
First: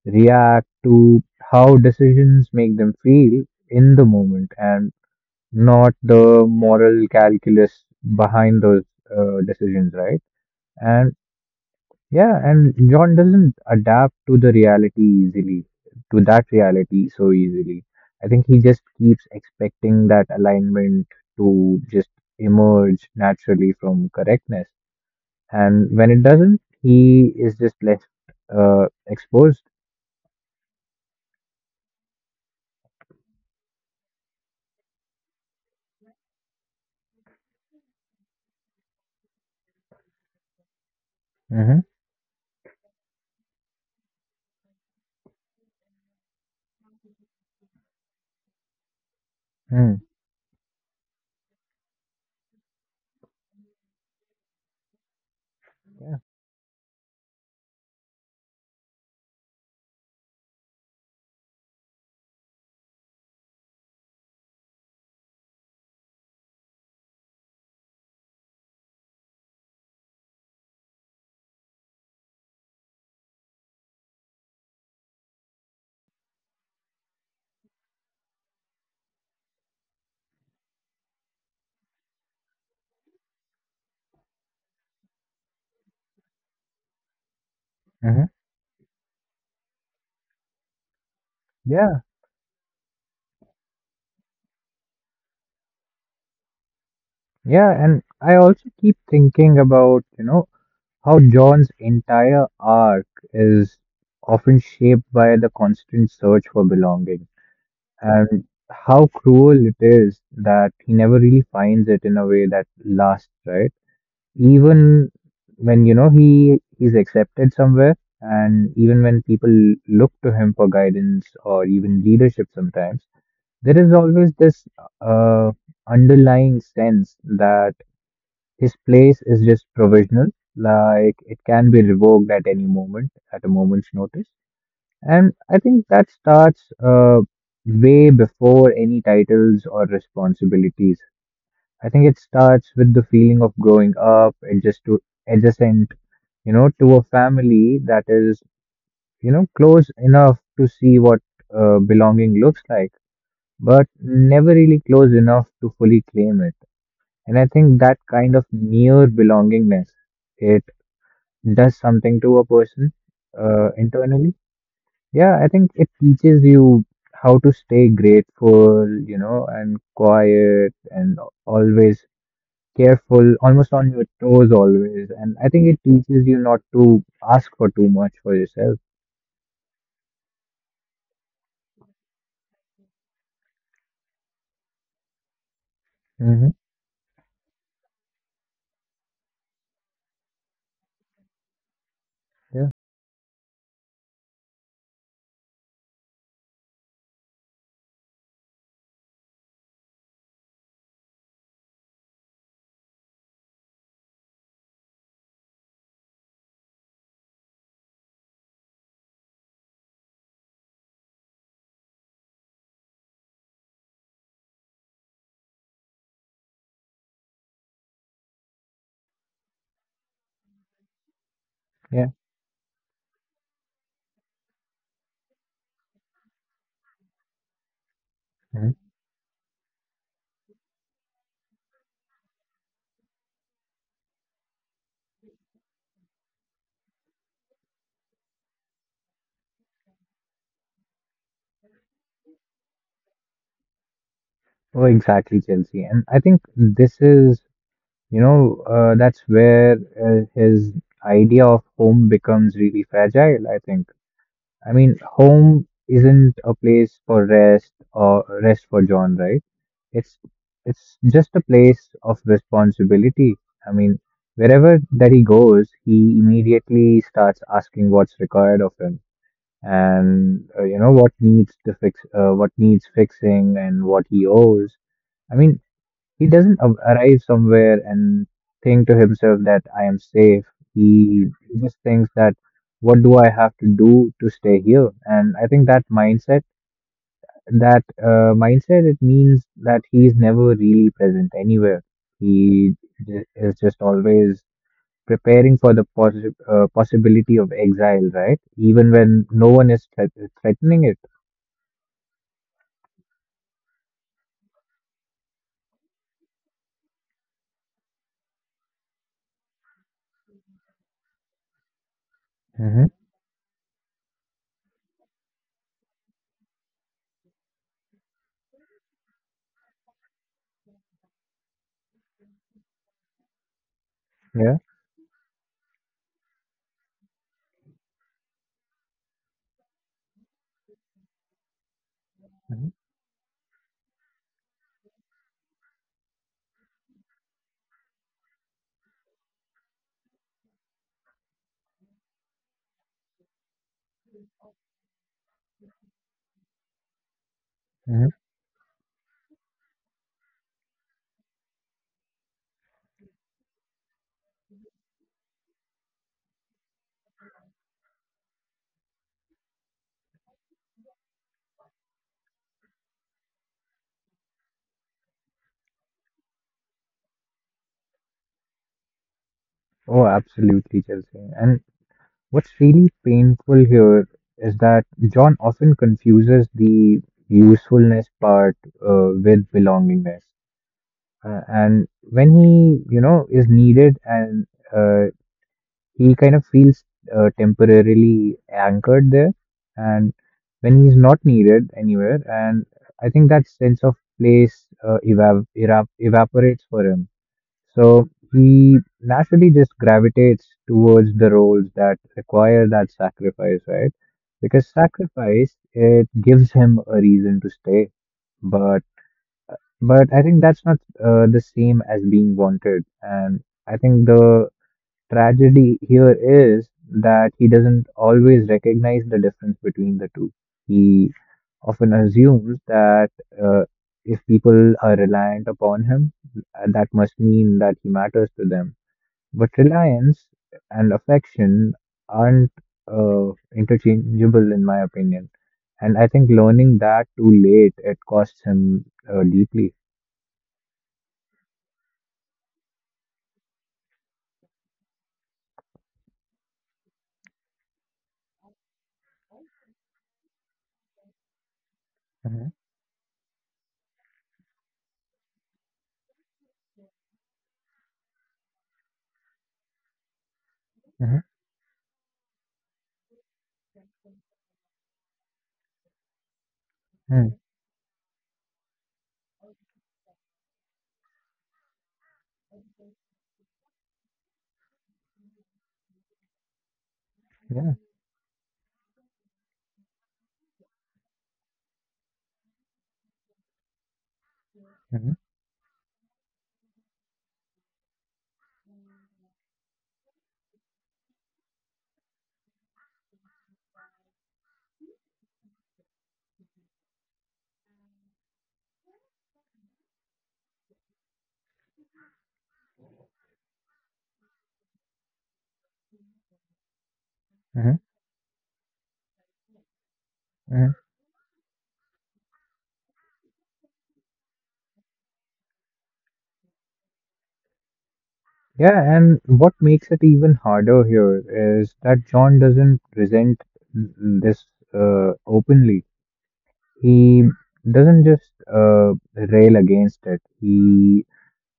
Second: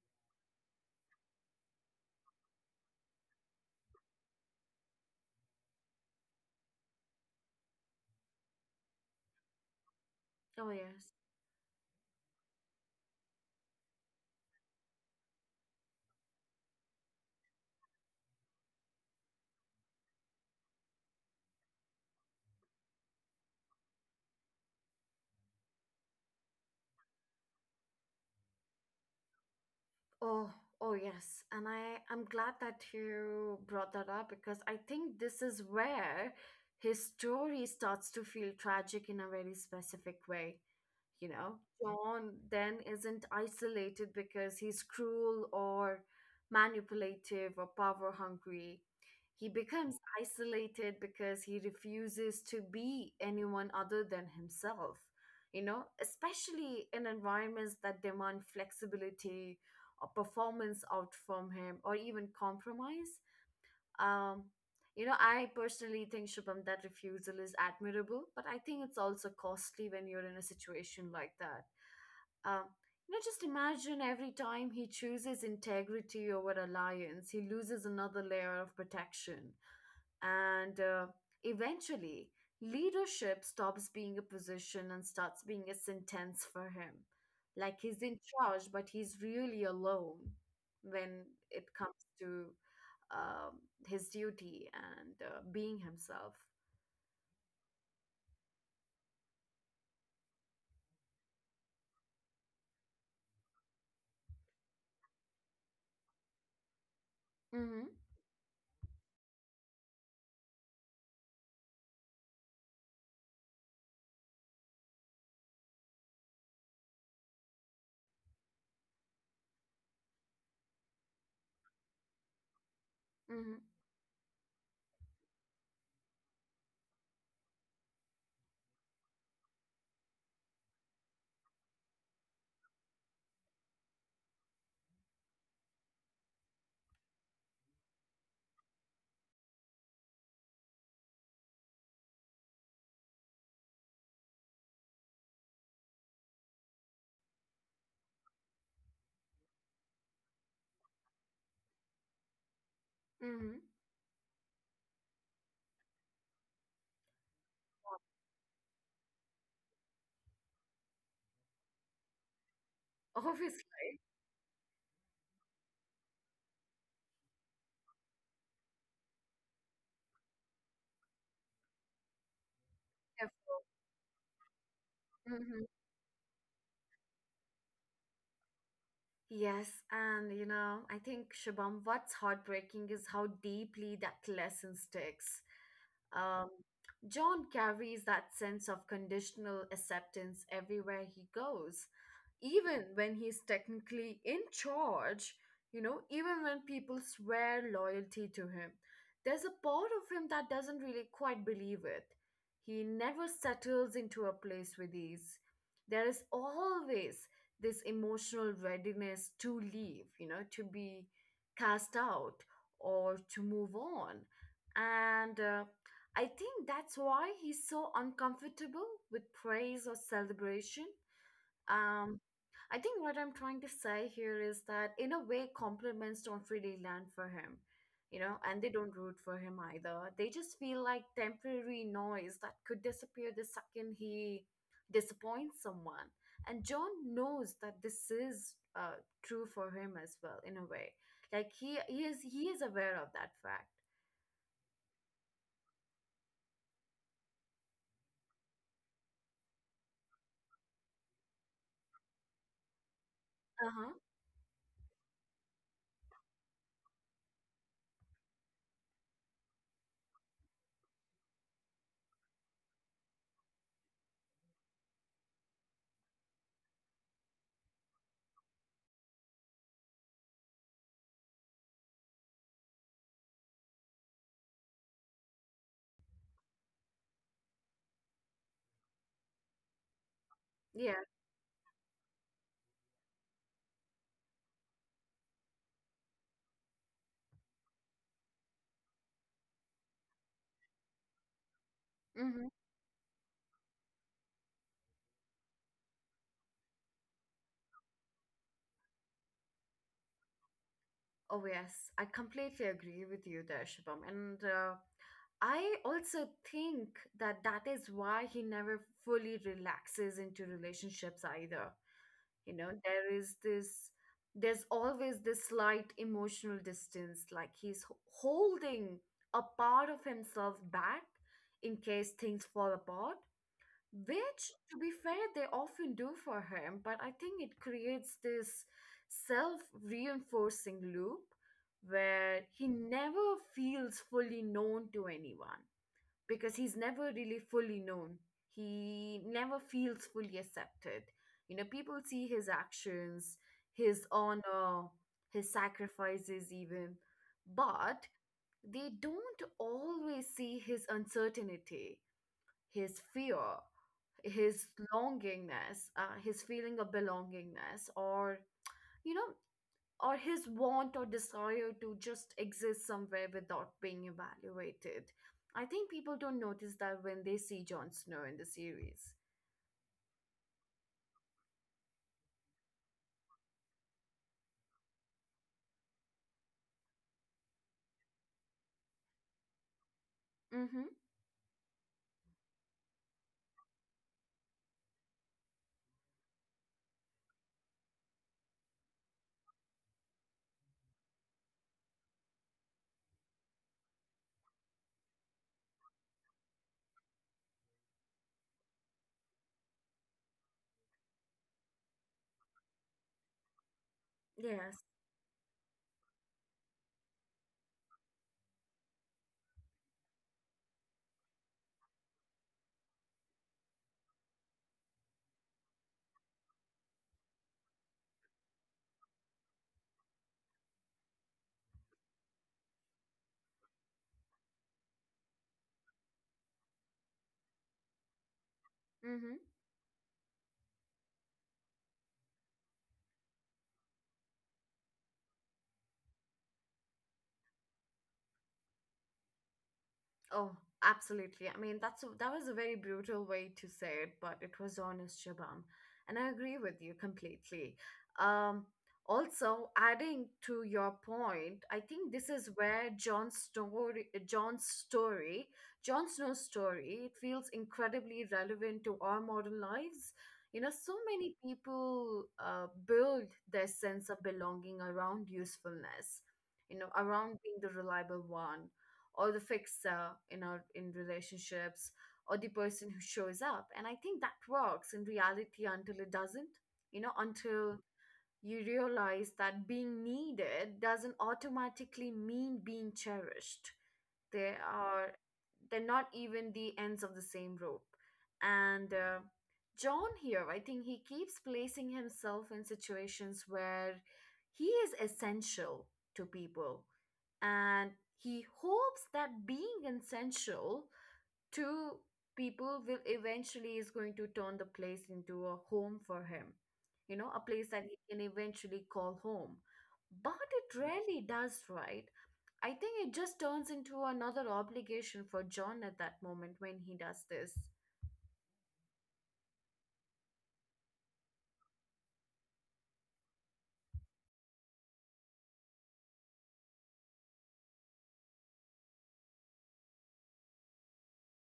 [SPEAKER 2] react to how decisions make them feel in the moment and not the moral calculus behind those decisions, right?
[SPEAKER 1] Oh,
[SPEAKER 2] And
[SPEAKER 1] yes.
[SPEAKER 2] yeah, and John doesn't adapt to the reality easily, to that reality so easily. I think he just keeps expecting that alignment to just emerge naturally from correctness. And when it doesn't, he is just left exposed.
[SPEAKER 1] Oh, oh, yes. And I'm glad that you brought that up because I think this is where his story starts to feel tragic in a very specific way. You know,
[SPEAKER 2] Hmm
[SPEAKER 1] John then isn't isolated because he's cruel or manipulative or power hungry. He
[SPEAKER 2] Mm.
[SPEAKER 1] becomes isolated because he refuses to be anyone other than himself. You know,
[SPEAKER 2] Yeah.
[SPEAKER 1] especially in environments that demand flexibility or performance out from him or even compromise. Um, you know, I personally think, Shubham, that refusal is admirable, but I think it's also costly when you're in a situation like that. Um, you know, just imagine every time he chooses integrity over alliance, he loses another layer of protection. And Eventually, leadership stops being a position and starts being a sentence for him. Like he's
[SPEAKER 2] hmm
[SPEAKER 1] in charge, but he's really alone when it
[SPEAKER 2] Yeah.
[SPEAKER 1] comes to um, his duty and being himself.
[SPEAKER 2] Yeah. And I also keep thinking about, you know, how John's entire arc is often shaped by the constant search for belonging.
[SPEAKER 1] Mm-hmm,
[SPEAKER 2] And how cruel it is that he never really finds it in a way that lasts, right? Even when, you know, he's accepted somewhere, and even when people look to him for guidance or even leadership sometimes,
[SPEAKER 1] mm-hmm,
[SPEAKER 2] there is always this uh, underlying sense that his place is just provisional, like it can be revoked at any moment, at a moment's notice. And I think that starts way before any titles or responsibilities. I think it starts with the feeling of growing up, adjust to adjacent, you know, to a family that is, you know, close enough to see what belonging looks like,
[SPEAKER 1] mm-hmm.
[SPEAKER 2] but never really close enough to fully claim it. And I think that kind of near belongingness, it does something to a person
[SPEAKER 1] Obviously.
[SPEAKER 2] internally. Yeah, I think it teaches you how to stay grateful, you know, and quiet and always careful, almost on your toes always. And I think
[SPEAKER 1] Mm-hmm.
[SPEAKER 2] it teaches you not to ask for too much for yourself.
[SPEAKER 1] Yes, and you know, I think Shabam, what's heartbreaking is how deeply that lesson sticks.
[SPEAKER 2] Hmm
[SPEAKER 1] Um, John carries that sense of conditional acceptance everywhere he goes,
[SPEAKER 2] Yeah,
[SPEAKER 1] even when he's technically in charge, you know, even when people swear loyalty to him, there's a part of him that doesn't really quite believe it. He never settles into a place with ease. There is always this emotional readiness to leave, you know, to be cast out or to move on. And I think that's why he's so uncomfortable with praise or celebration.
[SPEAKER 2] yeah.
[SPEAKER 1] Um, I think what I'm trying to say here is that, in a way, compliments don't really land for him, you know, and
[SPEAKER 2] hmm
[SPEAKER 1] they don't root for him either. They just feel like temporary noise that could disappear the second he disappoints someone. And John knows that this is true for him as well, in a way. Like he is aware of that fact.
[SPEAKER 2] Oh, exactly, Chelsea. And I think this is, you know, that's where his idea of home becomes really fragile, I
[SPEAKER 1] Uh
[SPEAKER 2] think.
[SPEAKER 1] huh.
[SPEAKER 2] I mean, home isn't a place for rest or rest for John, right? It's it's just a place of responsibility. I mean, wherever that he goes, he immediately starts asking what's required of him and, you know, what needs to fixing, and what he owes. I mean, he doesn't a- arrive somewhere and think to himself that I am safe.
[SPEAKER 1] Yeah.
[SPEAKER 2] He just thinks that what do I have to do to stay here? And I think that mindset, it means that he's never really present anywhere.
[SPEAKER 1] Mm-hmm.
[SPEAKER 2] He is just always preparing for the possibility of exile, right? Even when no one is threatening it.
[SPEAKER 1] Oh yes, I completely agree with you there, Shubham. And I also think that that is why he never fully relaxes into relationships either. You know,
[SPEAKER 2] Hmm
[SPEAKER 1] there's always this slight emotional distance, like he's holding a part of himself back in case things fall apart, which,
[SPEAKER 2] Yeah.
[SPEAKER 1] to be fair, they often do for him. But I think it creates this self reinforcing loop where he
[SPEAKER 2] hmm
[SPEAKER 1] never feels fully known to anyone because he's never really fully known. He never feels fully accepted. You know, people see his actions, his honor, his sacrifices, even,
[SPEAKER 2] hmm
[SPEAKER 1] but they don't always see his uncertainty, his fear, his longingness, his feeling of belongingness, or, you know, or his want or desire to just exist somewhere without being evaluated. I think people don't notice that when they see Jon Snow in the series.
[SPEAKER 2] Oh, absolutely, Chelsea. And what's really painful here is that John often confuses the usefulness part with belongingness.
[SPEAKER 1] Mm-hmm.
[SPEAKER 2] And when he, you know, is needed, and uh, he kind of feels temporarily anchored there, and when he's not needed anywhere, and I think that sense of place evap- erap- evaporates for him. So he naturally just gravitates towards the roles that require that sacrifice, right? Because
[SPEAKER 1] Yes.
[SPEAKER 2] sacrifice, it gives him a reason to stay. But but I think that's not the same as being wanted. And I think the tragedy here is that he doesn't always recognize the difference between the two. He often assumes that uh, if people are reliant upon him, that must mean that he matters to them,
[SPEAKER 1] Mm-hmm.
[SPEAKER 2] but reliance and affection aren't uh, interchangeable, in my opinion. And I think learning that too late, it costs him deeply.
[SPEAKER 1] Oh, absolutely. I mean, that was a very brutal way to say it, but it was honest, Shabam, and I agree with you completely. Um, Also, adding to your point, I think this is
[SPEAKER 2] Mhm,
[SPEAKER 1] where John's, Jon Snow's story, it feels incredibly relevant to our modern lives. You know, so
[SPEAKER 2] mhm,
[SPEAKER 1] many people build their sense of belonging around usefulness, you know,
[SPEAKER 2] mm.
[SPEAKER 1] around being the reliable one or the fixer in our in relationships or the person who shows up. And I think that works in reality until it doesn't, you know,
[SPEAKER 2] Yeah.
[SPEAKER 1] until you realize that being needed doesn't automatically mean being cherished. they are
[SPEAKER 2] Mhm,
[SPEAKER 1] they're not even the ends of the same rope. And John here, I think he keeps placing himself in situations where he is essential to people, and he hopes that being essential to people will eventually is going to turn the place into a home for him, you know, a place
[SPEAKER 2] mhm,
[SPEAKER 1] that he can eventually call home. But
[SPEAKER 2] mhm.
[SPEAKER 1] it rarely does, right? I think it just turns into another obligation for John at that moment when he does this.
[SPEAKER 2] Yeah, and what makes it even harder here is that John doesn't resent this openly. He doesn't just rail against it. He,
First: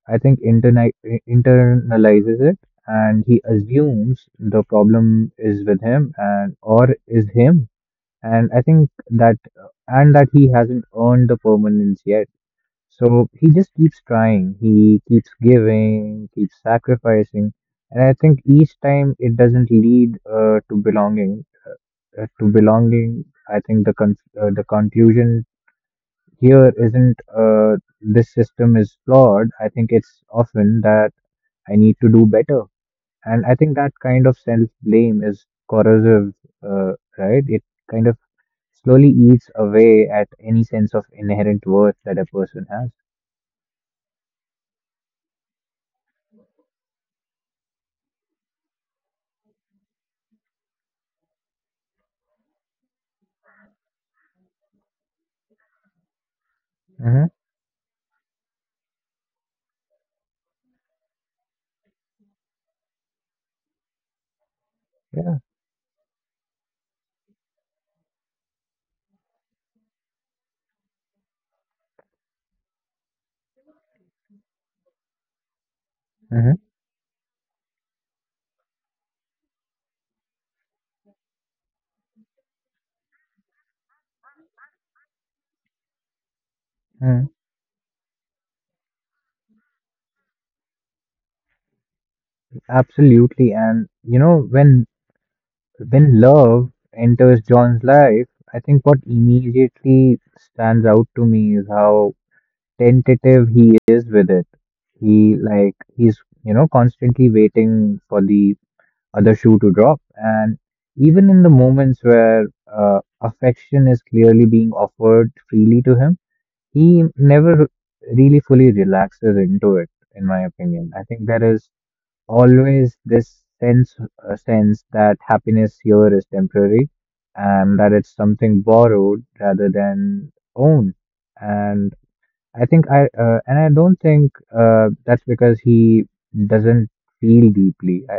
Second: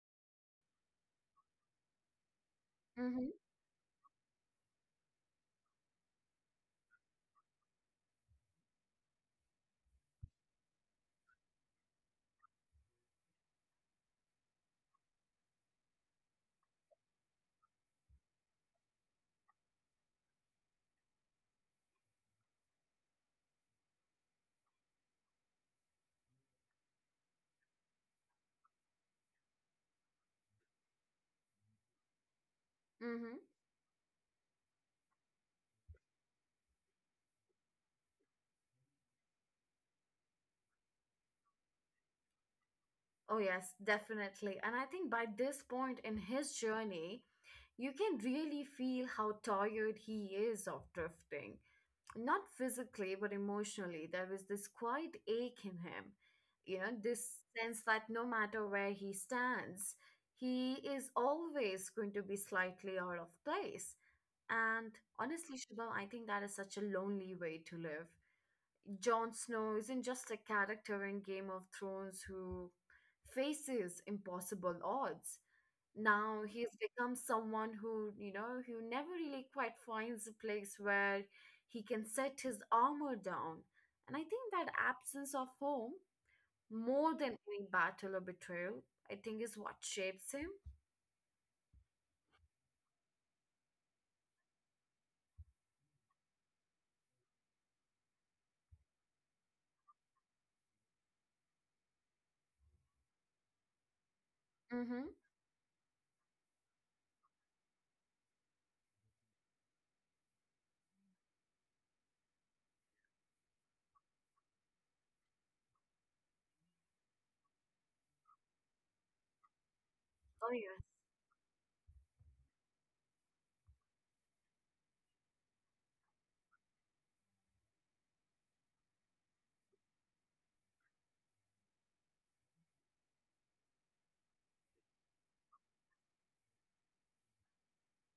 [SPEAKER 2] I think, internalizes it, and
[SPEAKER 1] Mm-hmm.
[SPEAKER 2] he assumes the problem is with him and or is him, and I think that and that he hasn't earned the permanence yet. So he just keeps trying. He keeps giving, keeps sacrificing, and I think each time it doesn't lead to belonging. I think the the conclusion here isn't this system is flawed. I think it's often that I need to do better.
[SPEAKER 1] Mm-hmm.
[SPEAKER 2] And I think that kind of self blame is corrosive, uh, right? It kind of slowly eats away at any sense of inherent worth that a person has.
[SPEAKER 1] Oh, yes, definitely. And I think by this point in his journey, you can really feel how tired he is of drifting. Not physically but emotionally. There was this quiet ache in him, you know, this
[SPEAKER 2] Hmm
[SPEAKER 1] sense that no matter where he stands, he is always going to be slightly out of place. And
[SPEAKER 2] Yeah.
[SPEAKER 1] honestly, Shubham, I think that is such a lonely way to live. Jon Snow isn't just a character in Game of Thrones who faces impossible odds. Now
[SPEAKER 2] hmm
[SPEAKER 1] he's become someone who, you know, who never really quite finds a place where he can set his armor down. And I think that absence of home, more
[SPEAKER 2] hmm
[SPEAKER 1] than any battle or betrayal, I think is what shapes him.
[SPEAKER 2] Absolutely. And you know, when love enters John's life, I think what immediately stands out to me is how tentative he is with it.
[SPEAKER 1] Mm-hmm.
[SPEAKER 2] He's, you know, constantly waiting for the other shoe to drop. And even in the moments where affection is clearly being offered freely to him, he never really fully relaxes into it, in my
[SPEAKER 1] Oh yes.
[SPEAKER 2] opinion. I think there is always this sense that happiness here is temporary and that it's something borrowed rather than owned. And I don't think that's because he doesn't feel deeply. I,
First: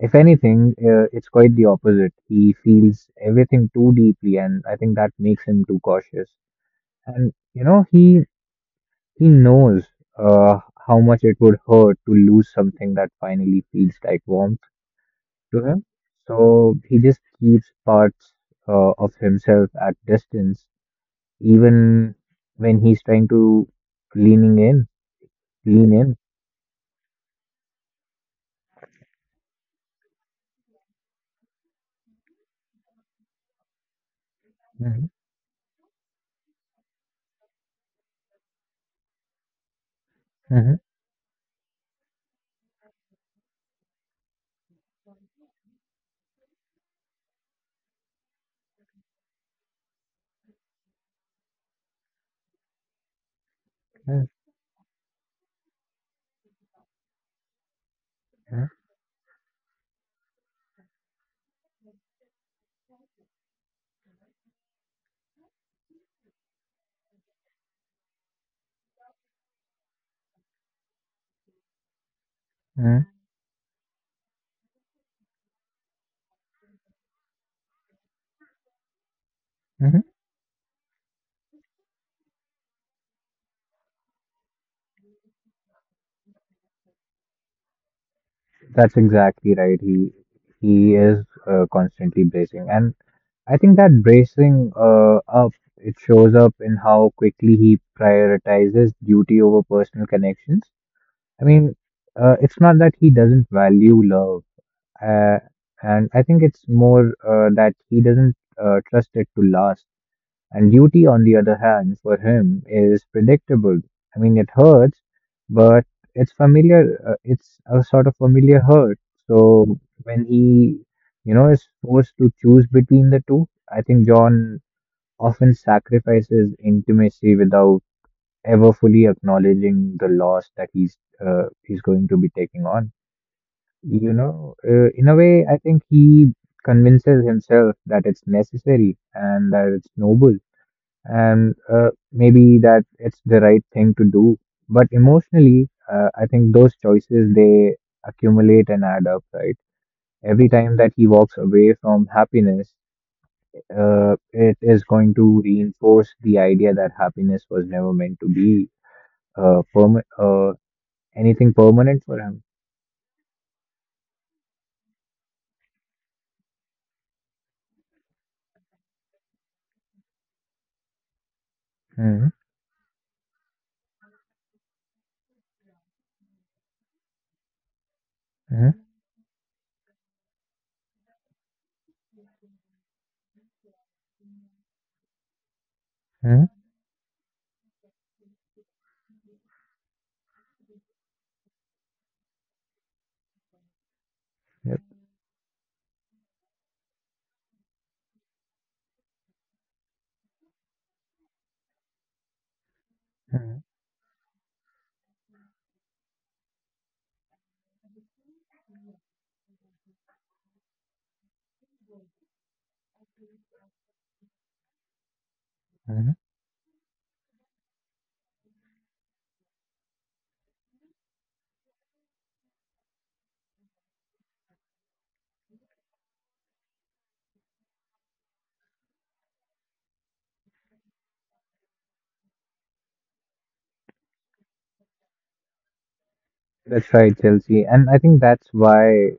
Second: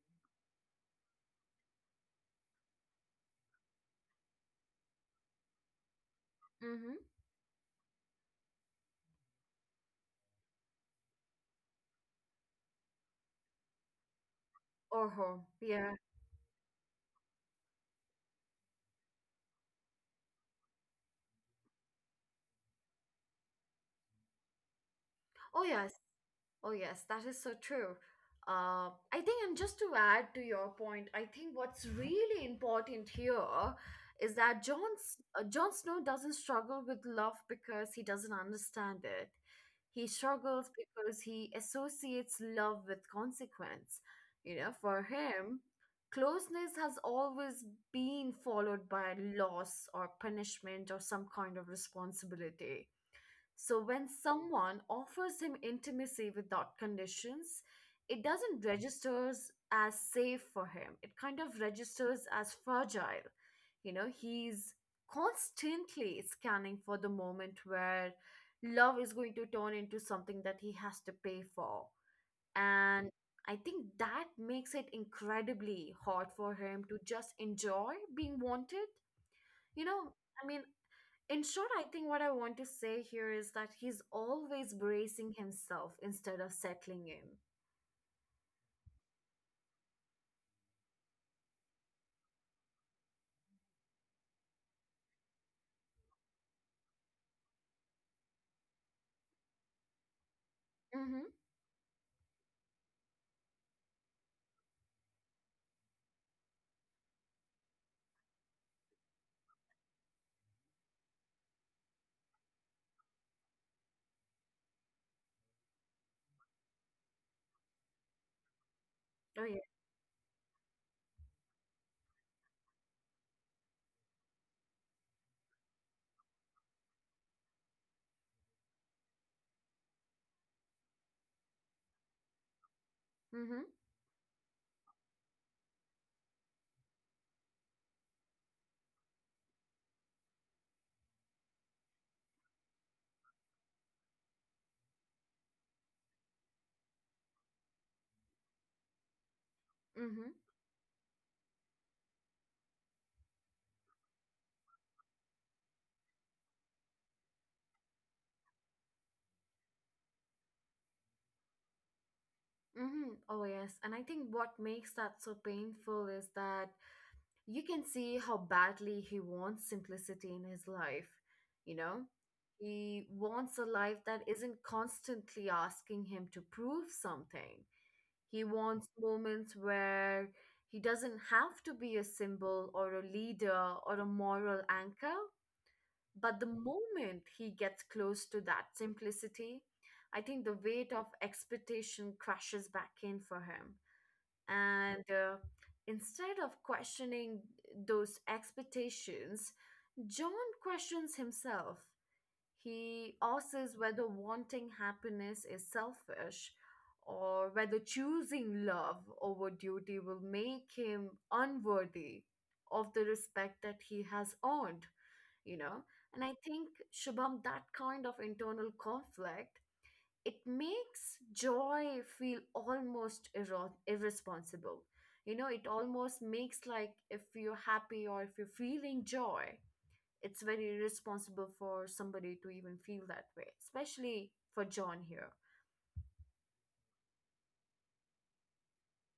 [SPEAKER 2] if anything, it's quite the opposite. He feels everything too deeply, and I think that makes him too cautious.
[SPEAKER 1] Mm-hmm.
[SPEAKER 2] And you know, he knows uh, how much it would hurt to lose something that finally feels like warmth
[SPEAKER 1] Or home,
[SPEAKER 2] to him.
[SPEAKER 1] yeah.
[SPEAKER 2] So he just keeps parts of himself at distance, even when he's trying to leaning in,
[SPEAKER 1] Oh yeah.
[SPEAKER 2] lean in.
[SPEAKER 1] Oh, yes, that is so true. I think, and just to add to your point, I think what's really important here is that
[SPEAKER 2] Hmm
[SPEAKER 1] Jon Snow doesn't struggle with love because he doesn't understand it. He struggles
[SPEAKER 2] hmm
[SPEAKER 1] because he associates love with consequence. You know, for him, closeness has always been followed by loss or punishment or some kind of responsibility, so when
[SPEAKER 2] hmm
[SPEAKER 1] someone offers him intimacy without conditions, it doesn't registers as safe for him. It kind of registers as fragile. You know, he's constantly scanning for the moment where love is going to turn into something that he has to pay for. And I think that makes it incredibly hard for him to just enjoy being wanted. You
[SPEAKER 2] hmm
[SPEAKER 1] know, I mean, in short, I think what I want to say here is that he's always bracing himself instead of settling in.
[SPEAKER 2] That's exactly right. He is constantly bracing, and I think that bracing up it shows up in how quickly he prioritizes duty over personal connections.
[SPEAKER 1] Mm-hmm.
[SPEAKER 2] I mean, it's not that he doesn't value love, uh, and I think it's more that he doesn't trust it to last. And duty, on the other hand, for him is predictable. I mean, it hurts, but it's familiar. It's a sort of familiar hurt.
[SPEAKER 1] Oh yeah.
[SPEAKER 2] So when he, you know, is forced to choose between the two, I think John often sacrifices intimacy without ever fully acknowledging the loss that he's going to be taking on.
[SPEAKER 1] Mm-hmm.
[SPEAKER 2] You know, in a way, I think he convinces himself that it's necessary and that it's noble and, maybe that it's the right thing to do. But emotionally, I think those choices, they accumulate and add up, right?
[SPEAKER 1] Mm-hmm.
[SPEAKER 2] Every time that he walks away from happiness, it is going to reinforce the idea that happiness was never meant to be uh, perma- uh, anything permanent for him.
[SPEAKER 1] Mm-hmm. Oh yes. And I think what makes that so painful is that you can see how badly he wants simplicity in his life. You know,
[SPEAKER 2] Hmm
[SPEAKER 1] he wants a life that isn't constantly asking him to prove something. He
[SPEAKER 2] hmm
[SPEAKER 1] wants moments where he doesn't have to be a symbol or a leader or a moral anchor. But the
[SPEAKER 2] hmm
[SPEAKER 1] moment he gets close to that simplicity, I think the weight of expectation crashes back in for him.
[SPEAKER 2] Yep.
[SPEAKER 1] And Instead of questioning those expectations, John questions himself. He
[SPEAKER 2] hmm
[SPEAKER 1] asks whether wanting happiness is selfish or whether choosing love over duty will make him unworthy of the respect that he has earned, you know.
[SPEAKER 2] hmm
[SPEAKER 1] And I think, Shubham, that kind of internal conflict, it makes joy feel almost irresponsible. You know, it almost makes like if you're happy or if you're feeling joy, it's very irresponsible for somebody to even feel that way, especially for John here.
[SPEAKER 2] That's right, Chelsea. And I think that's why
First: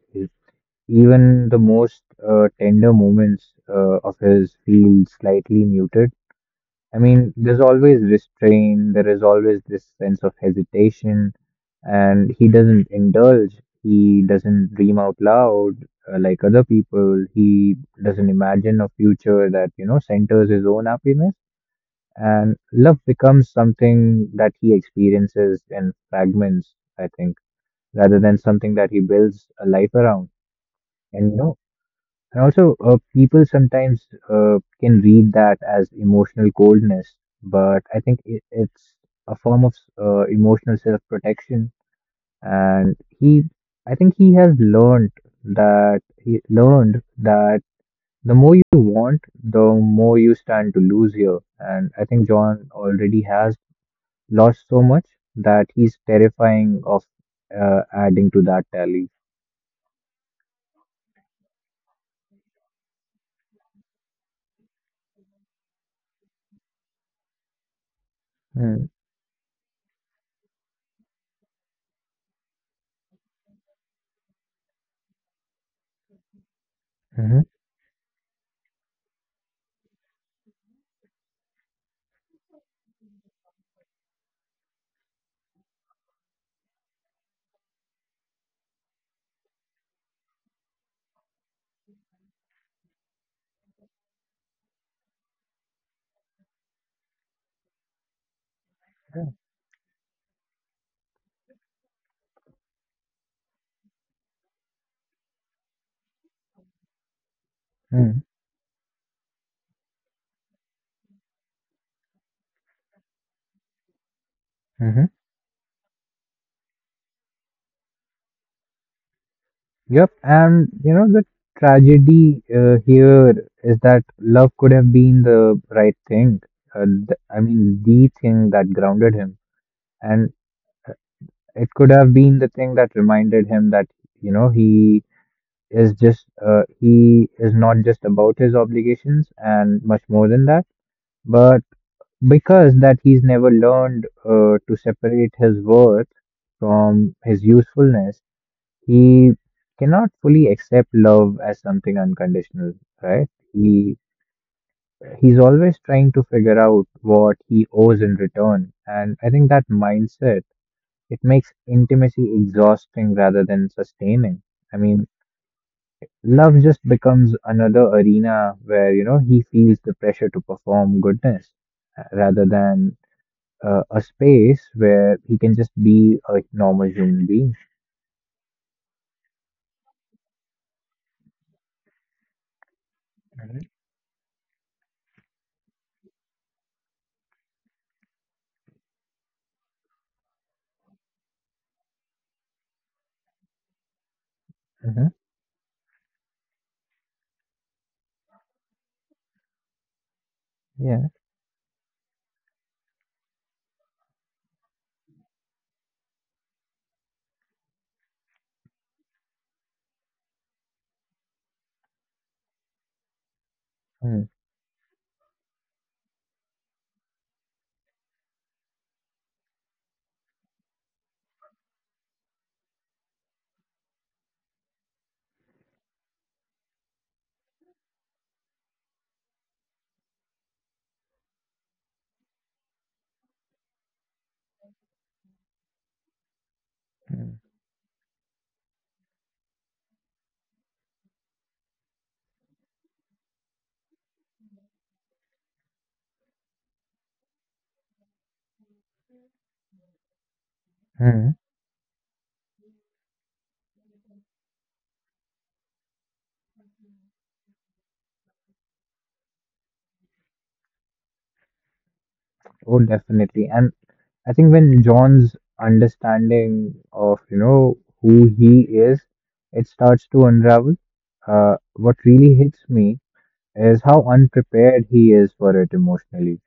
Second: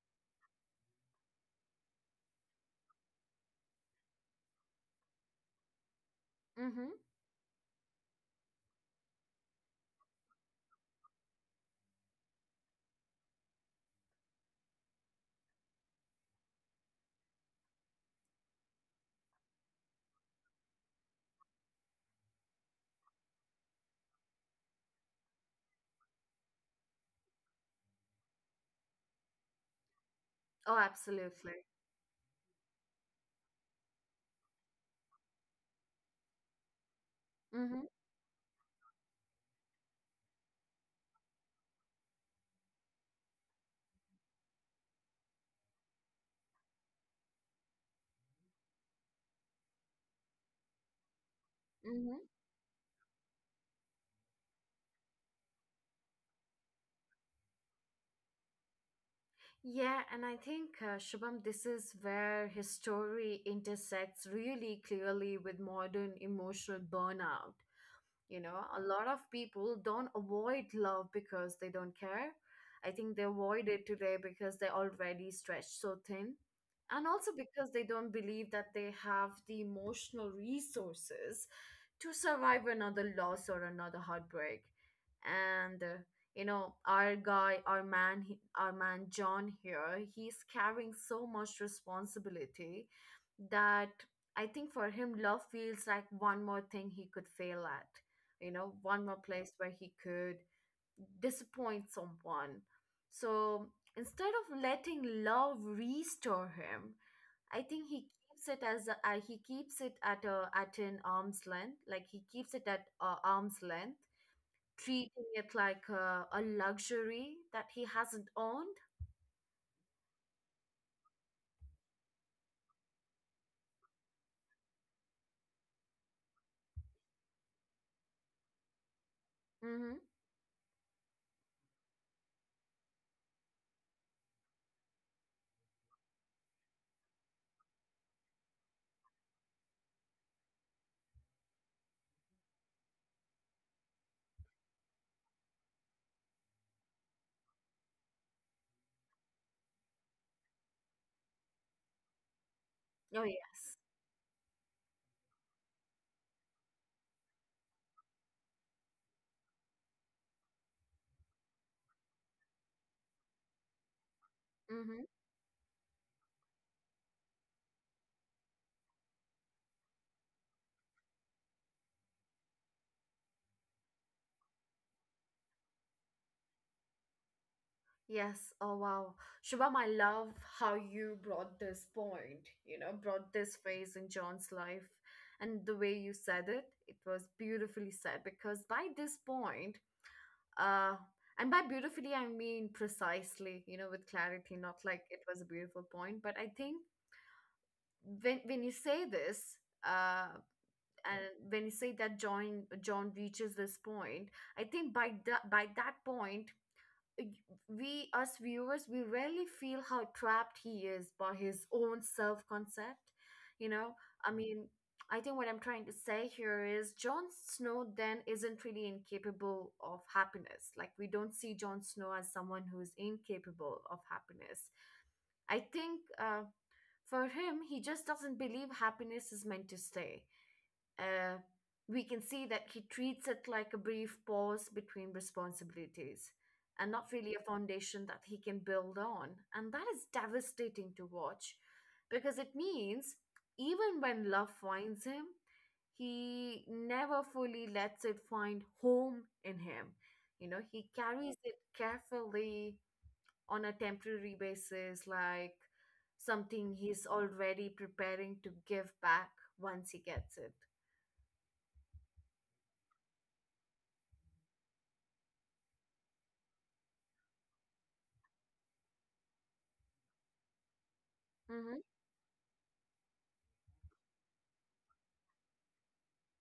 [SPEAKER 2] even the most tender moments of his feel slightly muted.
[SPEAKER 1] Mm-hmm.
[SPEAKER 2] I mean, there's always restraint, there is always this sense of hesitation, and he doesn't indulge, he doesn't dream out loud like other people, he doesn't imagine a future that, you know, centers his own happiness. And love becomes something that he experiences in fragments, I think, rather than something that he builds a life around.
[SPEAKER 1] Oh,
[SPEAKER 2] And you know,
[SPEAKER 1] absolutely.
[SPEAKER 2] and also, people sometimes can read that as emotional coldness, but
[SPEAKER 1] Mm-hmm.
[SPEAKER 2] I think it's a form of emotional self-protection. And he, I think he has learned that he learned that the more you want, the more you stand to lose here. And I think
[SPEAKER 1] Mm-hmm.
[SPEAKER 2] John already has lost so much that he's terrifying of adding to that tally.
[SPEAKER 1] Yeah, and I think, Shubham, this is where his story intersects really clearly with modern emotional burnout. You know,
[SPEAKER 2] Mm-hmm.
[SPEAKER 1] a lot of people don't avoid love because they don't care. I think they avoid it today because they're already stretched so thin. And also because they don't believe that they have the emotional resources to survive another loss or another heartbreak. And You know, our guy, our man, our man John here, he's carrying so much responsibility that I think for him, love feels like one more thing he could fail at, you know, one more place where he could disappoint someone. So instead of letting love restore him, I think he
[SPEAKER 2] Mm-hmm.
[SPEAKER 1] keeps it as he keeps it at a at an arm's length, like he keeps it at arm's length, treating it like a luxury that he hasn't owned.
[SPEAKER 2] Yep, and you know the tragedy here is that love could have been the right thing. I mean, the thing that grounded him,
[SPEAKER 1] Mm-hmm.
[SPEAKER 2] and it could have been the thing that reminded him that you know he is not just about his obligations and much more than that. But because that he's never learned to separate his worth from his usefulness, he cannot fully accept love as something unconditional, right?
[SPEAKER 1] Oh yeah.
[SPEAKER 2] He he's always trying to figure out what he owes in return, and I think that mindset it makes intimacy exhausting rather than sustaining. I mean,
[SPEAKER 1] Mm-hmm.
[SPEAKER 2] love just becomes another arena where you know he feels the pressure to perform goodness rather than a space where he can just be a normal human being.
[SPEAKER 1] Yes. Oh, wow. Shubham, I love how you brought this point, you know, brought this phase in John's life. And the way you said it, it was beautifully said because by this point, uh, and by beautifully, I mean precisely, you know, with clarity, not
[SPEAKER 2] Hmm.
[SPEAKER 1] like it was a beautiful point. But I think when you say this, uh,
[SPEAKER 2] Yeah.
[SPEAKER 1] and when you say that John reaches this point, I think by that point we, us viewers, we rarely feel how trapped he is by his own self concept, you know.
[SPEAKER 2] Mm-hmm.
[SPEAKER 1] I mean, I think what I'm trying to say here is Jon Snow then isn't really incapable of happiness, like we don't see Jon Snow as someone who's incapable of happiness. I think, for him, he just doesn't believe happiness is meant to stay. uh, we can see that he treats it like a brief pause between responsibilities and not really a foundation that he can build on. And that is devastating to watch because it means even when love finds him, he never fully lets it find home in him. You know, he
[SPEAKER 2] Mm-hmm.
[SPEAKER 1] carries it carefully on a temporary basis, like something he's already preparing to give back once he gets it.
[SPEAKER 2] Oh, definitely. And I think when John's understanding of, you know, who he is, it starts to unravel.
[SPEAKER 1] Mm-hmm.
[SPEAKER 2] What really hits me is how unprepared he is for it emotionally.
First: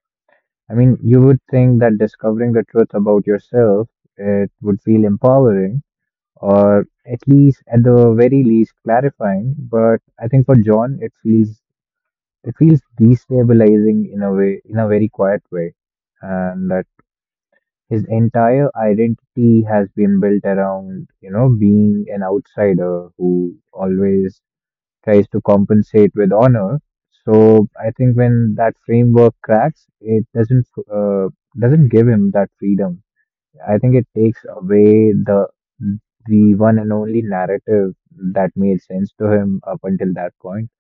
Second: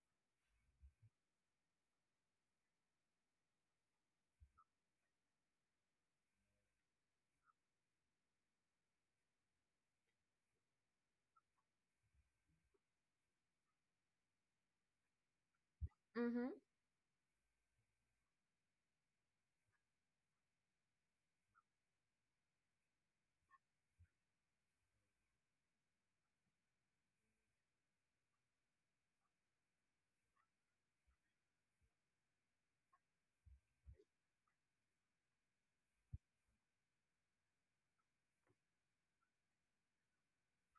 [SPEAKER 2] I mean, you would think that discovering the truth about yourself, it would feel empowering or at least at the very least clarifying, but I think for John it feels destabilizing in a way in a very quiet way.
[SPEAKER 1] Mm-hmm.
[SPEAKER 2] And that his entire identity has been built around, you know, being an outsider who always tries to compensate with honor. So I think when that framework cracks, it uh, doesn't give him that freedom. I think it takes away the one and only narrative that made sense to him up until that point.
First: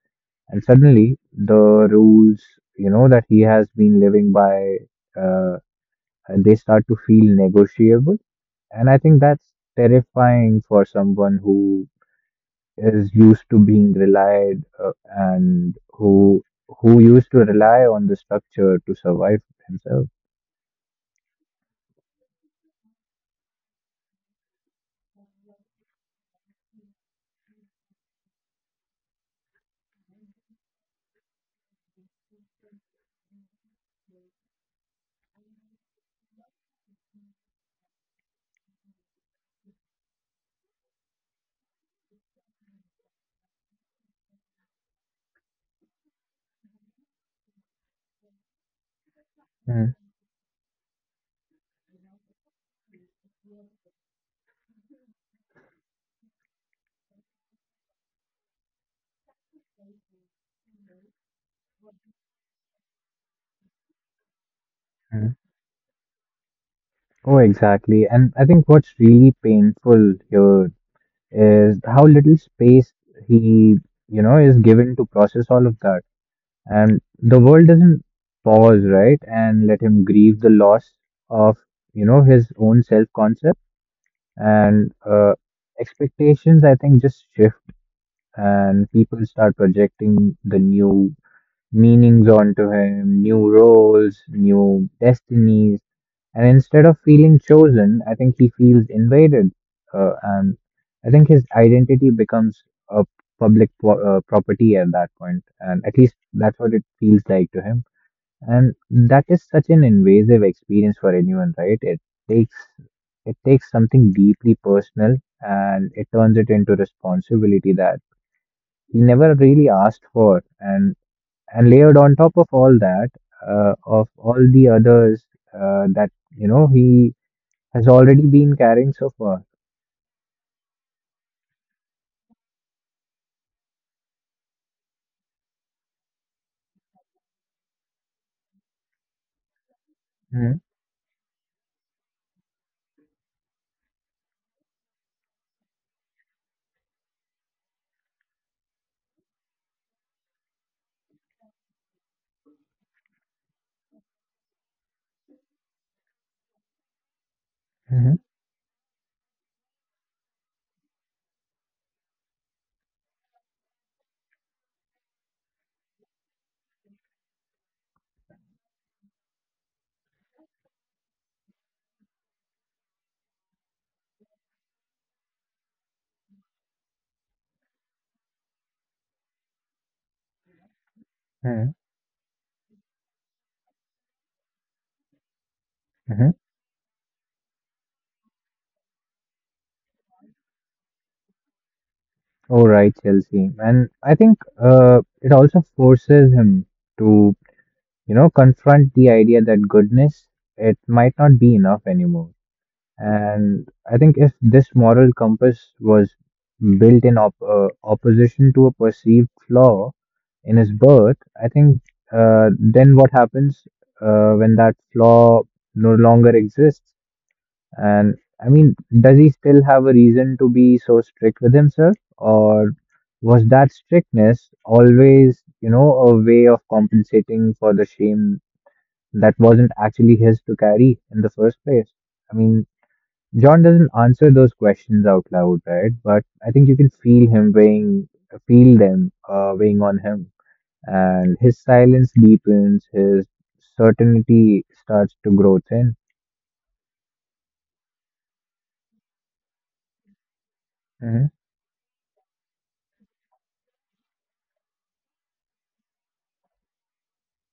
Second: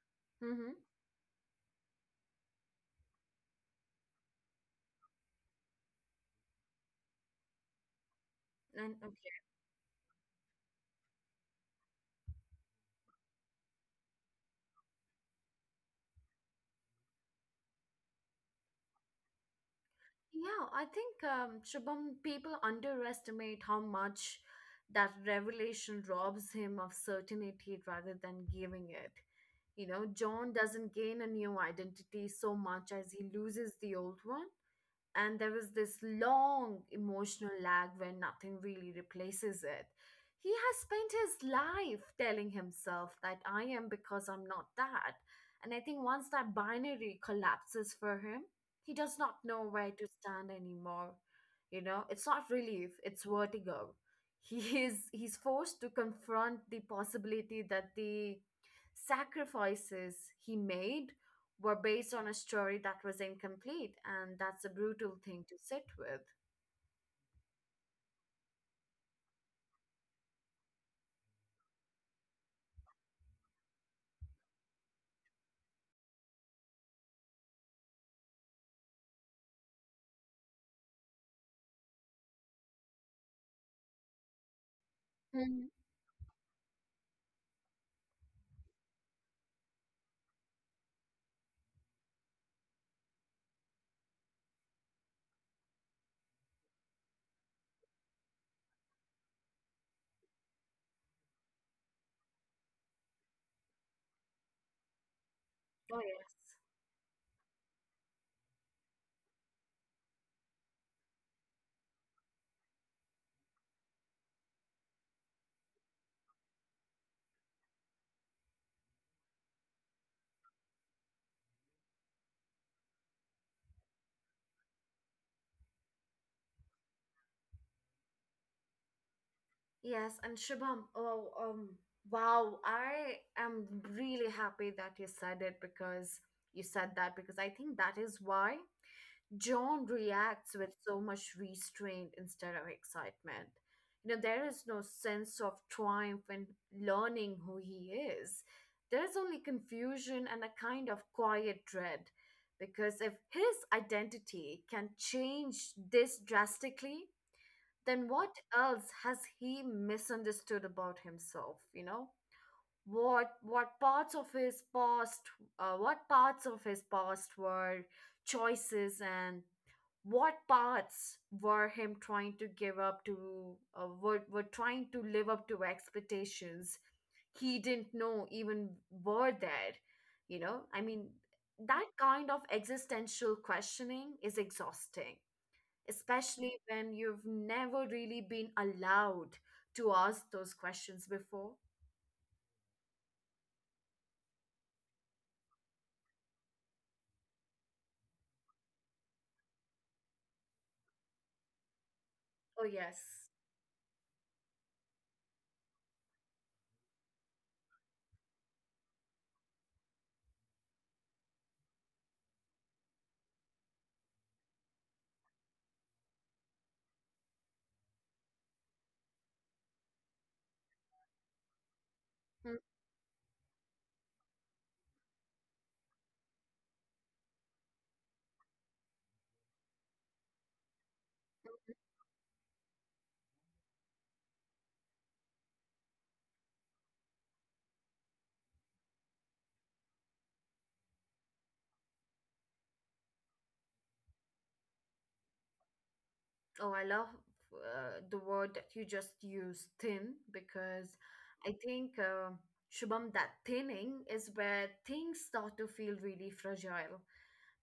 [SPEAKER 2] And
[SPEAKER 1] Mm-hmm.
[SPEAKER 2] suddenly, the rules, you know, that he has been living by, uh, they start to feel negotiable and
[SPEAKER 1] And
[SPEAKER 2] I think
[SPEAKER 1] okay.
[SPEAKER 2] that's terrifying for someone who is used to being relied and who used to rely on the structure to survive himself.
[SPEAKER 1] Yeah, I think Shubham, people underestimate how much that revelation robs him of certainty rather than giving it. You know, John doesn't gain a new identity so much as he loses the old one. And there was this long emotional lag where nothing really replaces it. He has spent his life telling himself that I am because I'm not that. And I think once that binary collapses for him, he does not know where
[SPEAKER 2] Mm-hmm.
[SPEAKER 1] to stand anymore. You know, it's not relief, it's vertigo. He's forced to confront the possibility that the sacrifices he made were based on a story that was incomplete, and that's a brutal thing to sit with.
[SPEAKER 2] Oh, exactly. And I think what's really painful here is how little space he, you know, is given to process all of that. And the world doesn't pause, right, and let him grieve the loss of, you know, his own self-concept. And
[SPEAKER 1] Mhm.
[SPEAKER 2] expectations, I think, just shift, and people start projecting the new meanings onto him, new roles, new destinies. And instead of feeling chosen, I think he feels invaded. And I think his identity becomes a property at that point, and at
[SPEAKER 1] Oh,
[SPEAKER 2] least
[SPEAKER 1] yeah.
[SPEAKER 2] that's what it feels like to him. And that is such an invasive experience for anyone, right? Takes it takes something deeply personal and it turns it into responsibility that he never really asked for and layered on top of all that of all the others that you know he has already been carrying so far.
[SPEAKER 1] Yes, and Shubham, oh, wow, I am really happy that you said it because you said that because I think that is why John reacts
[SPEAKER 2] Mm-hmm.
[SPEAKER 1] with so much restraint instead of excitement. You know, there is no sense of triumph in learning who he is. There's only confusion and a kind of quiet dread. Because if his identity can change this drastically, then what else has he misunderstood about himself? You know, what parts of his past, were choices and what parts were him trying to give up to were trying to live up to expectations he didn't know even were there, you know. I mean,
[SPEAKER 2] Mm-hmm.
[SPEAKER 1] that kind of existential questioning is exhausting, especially when you've never really been allowed to ask those questions before.
[SPEAKER 2] Oh right, Chelsea, and I think it also forces him to you know, confront the idea that goodness, it might not be enough anymore.
[SPEAKER 1] Oh yes.
[SPEAKER 2] And I think if this moral compass was built in opposition to a perceived flaw in his birth, I think then what happens when that flaw no longer exists? And I mean, does he still have a reason to be so strict with himself? Or was that strictness always, you know, a way of compensating for the shame that wasn't actually his to carry in the first place. I mean, John doesn't answer those questions out loud, right? But I think you can feel him weighing, feel them weighing on him. And his silence deepens, his certainty starts to grow thin.
[SPEAKER 1] Oh, I love the word that you just used, thin, because
[SPEAKER 2] Hmm.
[SPEAKER 1] I think, Shubham, that thinning is where things start to feel really fragile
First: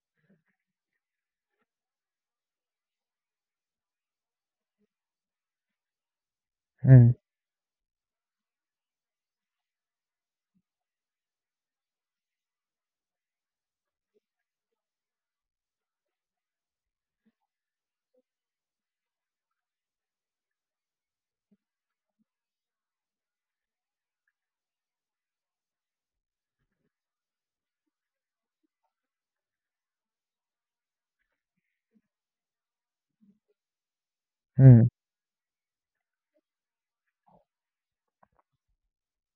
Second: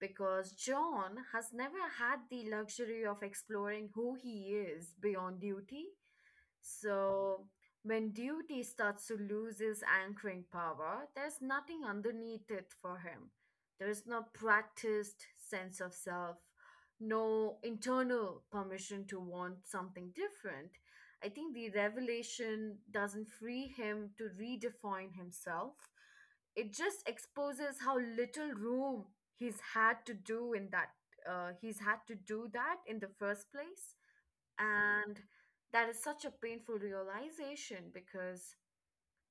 [SPEAKER 1] because John has never had the luxury of exploring who he is beyond duty.
[SPEAKER 2] Hmm.
[SPEAKER 1] So, when duty starts to lose its anchoring power, there's nothing underneath it for him. There is no practiced sense of self, no internal permission to want something different. I think the revelation doesn't free him to redefine himself, it just exposes how little room he's had to do in that he's had to do that in the first place.
[SPEAKER 2] Hmm.
[SPEAKER 1] And that is such a painful realization because,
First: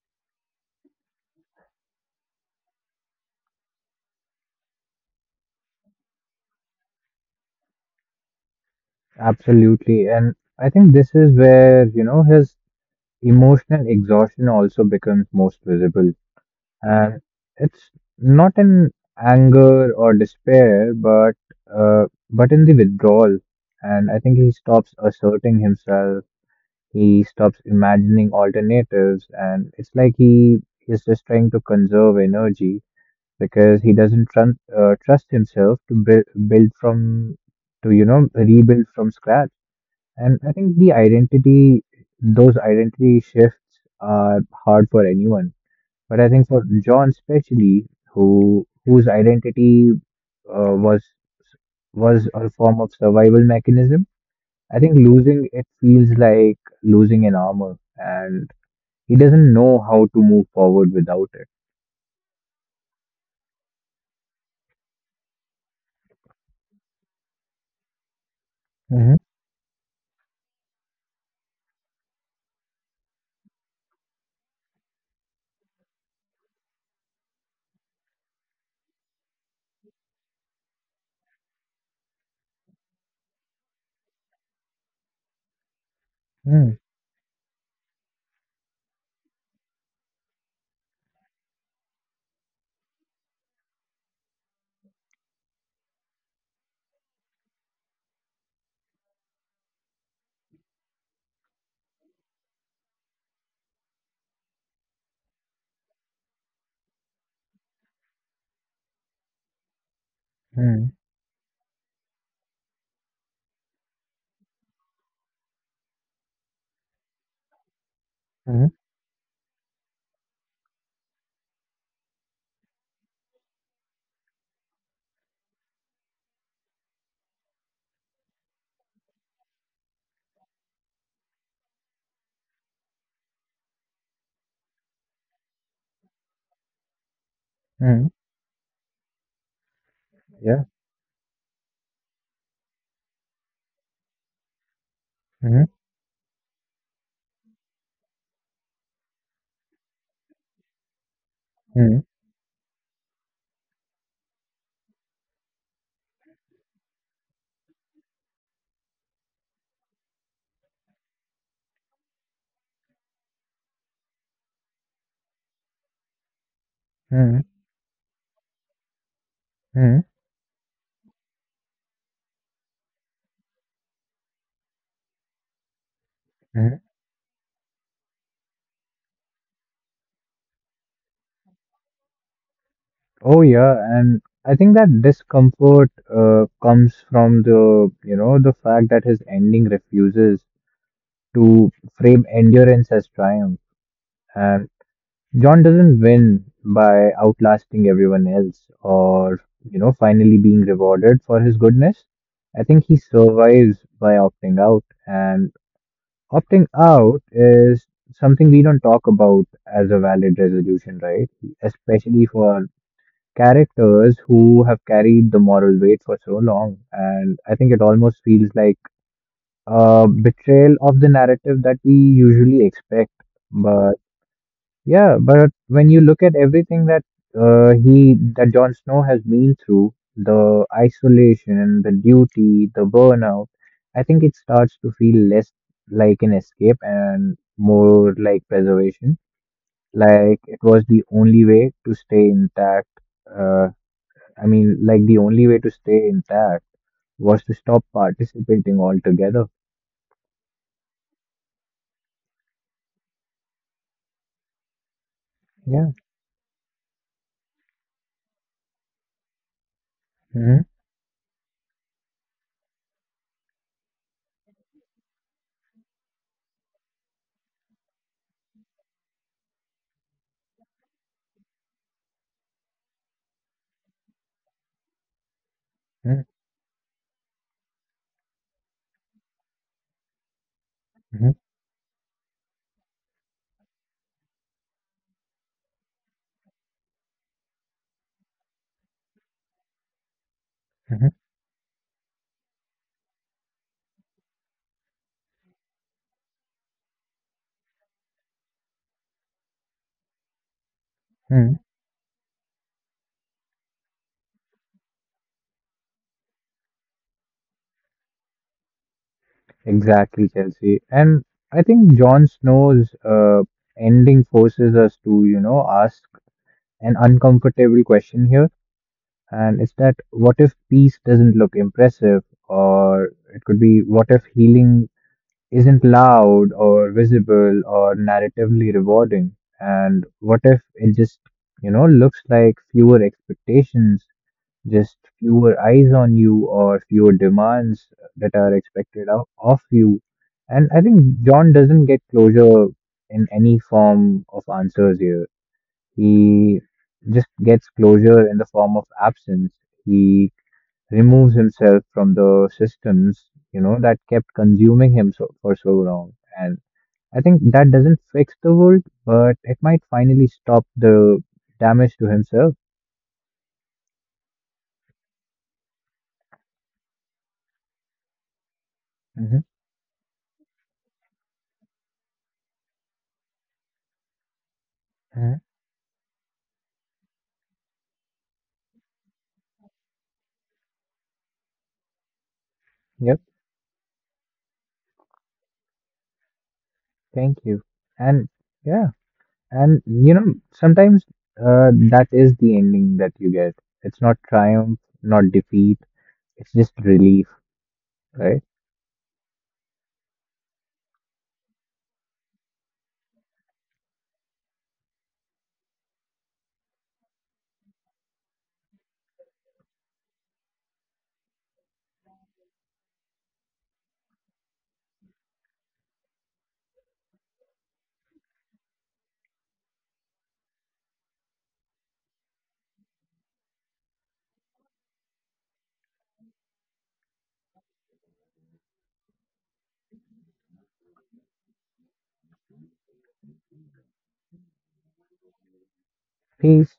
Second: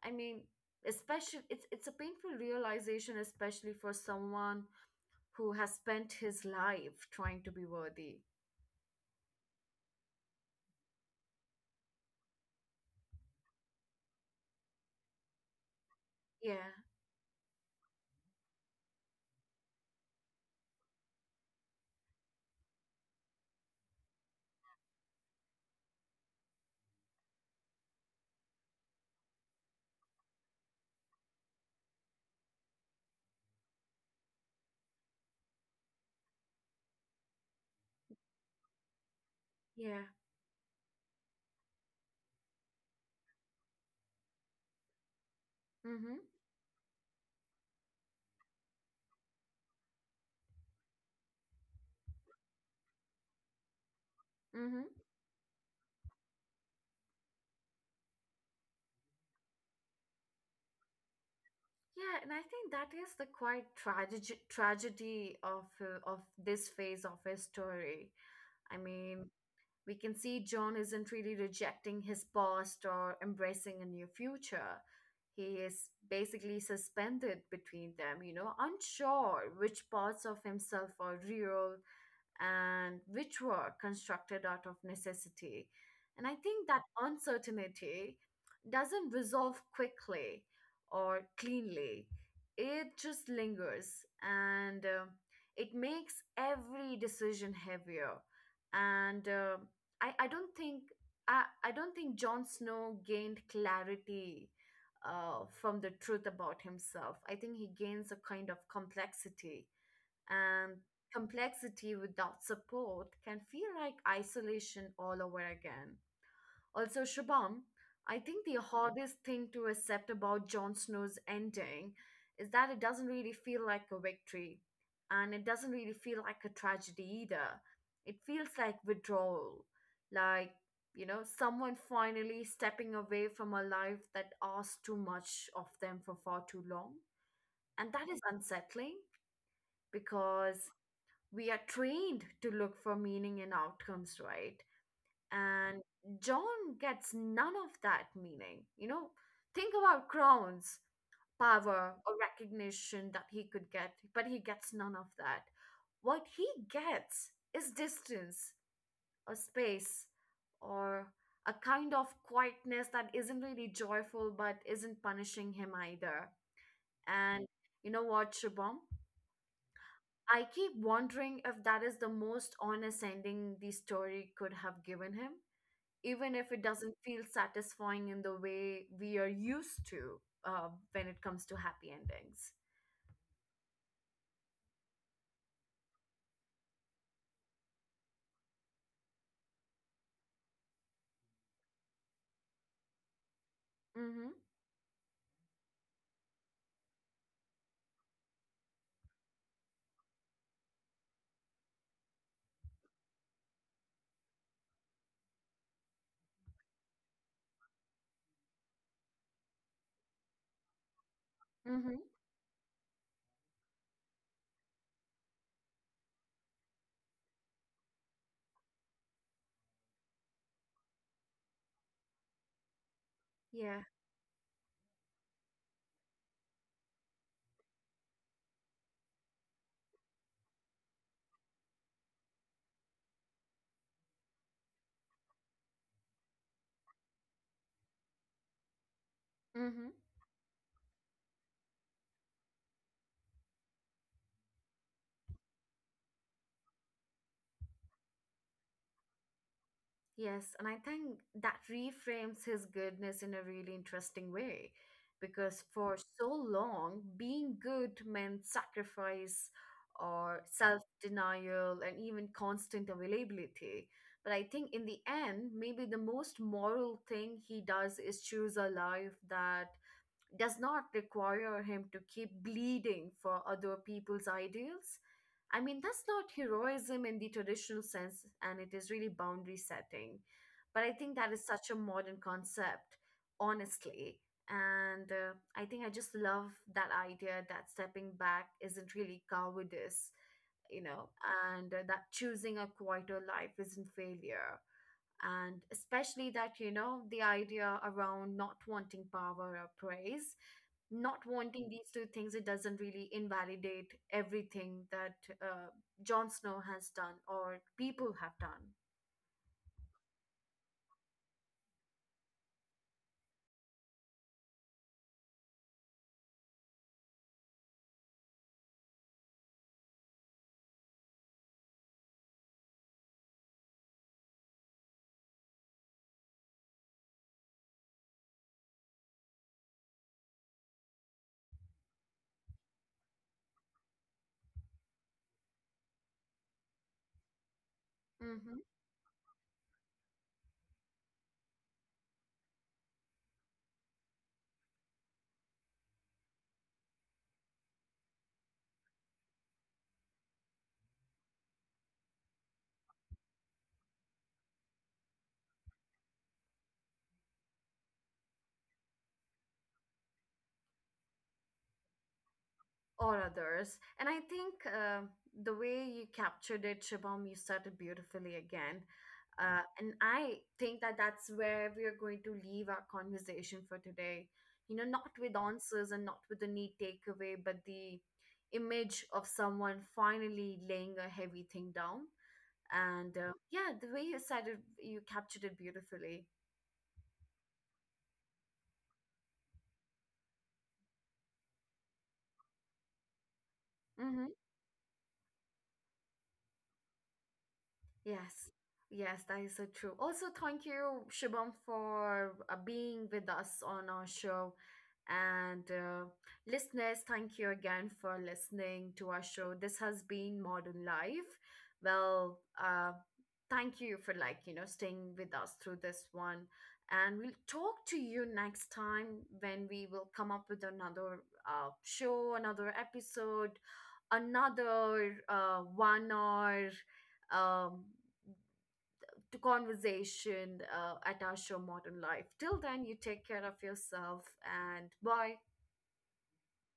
[SPEAKER 1] I mean, especially it's a painful realization especially for someone who has spent his life trying to be worthy.
[SPEAKER 2] Absolutely. And I think this is where, you know, his emotional exhaustion also becomes most visible.
[SPEAKER 1] Yeah.
[SPEAKER 2] And it's not in anger or despair, uh, but in the withdrawal. And I think he stops asserting himself. He stops imagining alternatives, and it's like he is just trying to conserve energy because he doesn't trun trust himself to build, build from to you know rebuild from scratch.
[SPEAKER 1] Yeah.
[SPEAKER 2] And I think the identity, those identity shifts are hard for anyone. But
[SPEAKER 1] Mhm.
[SPEAKER 2] I think for John especially, whose identity uh, was was a form of survival mechanism, I
[SPEAKER 1] Mhm.
[SPEAKER 2] think losing it feels like losing an armor, and he doesn't know how to move forward without it.
[SPEAKER 1] Yeah, and I think that is the quite tragedy of this phase of his story. I
[SPEAKER 2] Mhm.
[SPEAKER 1] mean, we can see John isn't really rejecting his past or embracing a new future. He is basically suspended between them, you know, unsure which parts of himself are real and which were constructed out of necessity. And I think
[SPEAKER 2] Mhm.
[SPEAKER 1] that uncertainty doesn't resolve quickly or cleanly, it just lingers, and it makes every decision heavier. And I don't think. I don't think Jon Snow gained clarity from the truth about himself. I think he gains a kind of complexity, and
[SPEAKER 2] Mhm.
[SPEAKER 1] complexity without support can feel like isolation all over again. Also, Shubham, I think the
[SPEAKER 2] Mhm.
[SPEAKER 1] hardest thing to accept about Jon Snow's ending is that it doesn't really feel like a victory, and it doesn't really feel like a tragedy either. It feels like withdrawal, like, you know, someone finally stepping away from a life that asked too much of them for far too long. And
[SPEAKER 2] Mhm.
[SPEAKER 1] that is unsettling because
[SPEAKER 2] Yeah.
[SPEAKER 1] we are trained to look for meaning in outcomes, right?
[SPEAKER 2] Mhm.
[SPEAKER 1] And John gets none of that meaning. You know, think about crowns, power,
[SPEAKER 2] Mhm.
[SPEAKER 1] or recognition that he could get, but he gets none of that. What he gets is distance, or space, or a kind of quietness that isn't really joyful but isn't punishing him either.
[SPEAKER 2] Mhm.
[SPEAKER 1] And you know what, Shubham?
[SPEAKER 2] Mhm.
[SPEAKER 1] I keep wondering if that is the most honest ending the story could have given him, even if it
[SPEAKER 2] Mhm.
[SPEAKER 1] doesn't feel satisfying in the way we are used to when it comes to happy endings.
[SPEAKER 2] Oh yeah, and I think that discomfort comes from the you know the fact that his ending refuses to frame endurance as triumph.
[SPEAKER 1] Mm-hmm.
[SPEAKER 2] And John doesn't win by outlasting everyone else or, you know, finally being rewarded for his goodness. I think he survives by opting out. And opting out is something we don't talk about as a valid resolution, right?
[SPEAKER 1] Mm-hmm.
[SPEAKER 2] Especially for characters who have carried the moral weight for so long. And I think it almost feels like betrayal of the narrative that we usually expect.
[SPEAKER 1] Yeah.
[SPEAKER 2] But yeah, but when you look at everything that he that Jon Snow has been through, the isolation, the duty, the burnout, I think it starts to feel less like an escape and more like preservation.
[SPEAKER 1] Mm-hmm.
[SPEAKER 2] Like it was the only way to stay intact. Uh, I mean, like the only way to stay intact was to stop participating altogether.
[SPEAKER 1] Yes, and I think that reframes his goodness in a really interesting way because for
[SPEAKER 2] Yeah.
[SPEAKER 1] so long, being good meant sacrifice or self denial and even constant availability. But I think in the end, maybe the most moral thing he does is choose a life that does not require him to keep bleeding for other people's ideals. I mean, that's
[SPEAKER 2] Hmm.
[SPEAKER 1] not heroism in the traditional sense, and it is really boundary setting. But I think that is such a modern concept, honestly. And I think I just love that idea that stepping back isn't really cowardice, you know,
[SPEAKER 2] Mhm.
[SPEAKER 1] and that choosing a quieter life isn't failure, and especially that, you know, the idea around not wanting power or praise, not
[SPEAKER 2] Mhm.
[SPEAKER 1] wanting these two things, it doesn't really invalidate everything that uh, Jon Snow has done or people have done.
[SPEAKER 2] Exactly, Chelsea. And I think Jon Snow's ending forces us to, you know, ask an uncomfortable question here. And it's that what if peace doesn't look impressive? Or it could be what if healing isn't loud or visible or narratively rewarding? And what if it just, you know, looks like fewer expectations just fewer eyes on you or fewer demands that are
[SPEAKER 1] Mm-hmm.
[SPEAKER 2] expected of you. And I think John doesn't get closure in any form of answers here. He just gets closure in the form of absence. He removes himself from the systems, you know, that kept consuming him so, for so long. And I think that doesn't fix the world, but it might finally stop the damage to himself.
[SPEAKER 1] Or others. And I think, the way you captured it, Shubham, you said it beautifully again.
[SPEAKER 2] Mm-hmm.
[SPEAKER 1] And I think that that's where we're going to leave our conversation for today. You know, not
[SPEAKER 2] Mm-hmm.
[SPEAKER 1] with answers and not with the neat takeaway, but the image of someone finally laying a heavy thing down. And
[SPEAKER 2] Yep.
[SPEAKER 1] yeah, the way you said it, you captured it beautifully.
[SPEAKER 2] Thank you. And yeah, and you know, sometimes that is the ending that you get. It's not
[SPEAKER 1] Hmm.
[SPEAKER 2] triumph, not defeat. It's just relief, right?
[SPEAKER 1] Yes, yes, that is so true. Also, thank you, Shubham, for being with us on our show. And listeners, thank you again for listening to our show. This has been Modern Life. Well, thank you for like, you know, staying with us through this one. And we'll talk to you next time when we will come up with another show, another episode, another 1 hour um, to conversation at our show Modern Life. Till then, you take care of yourself and bye.
[SPEAKER 2] Peace.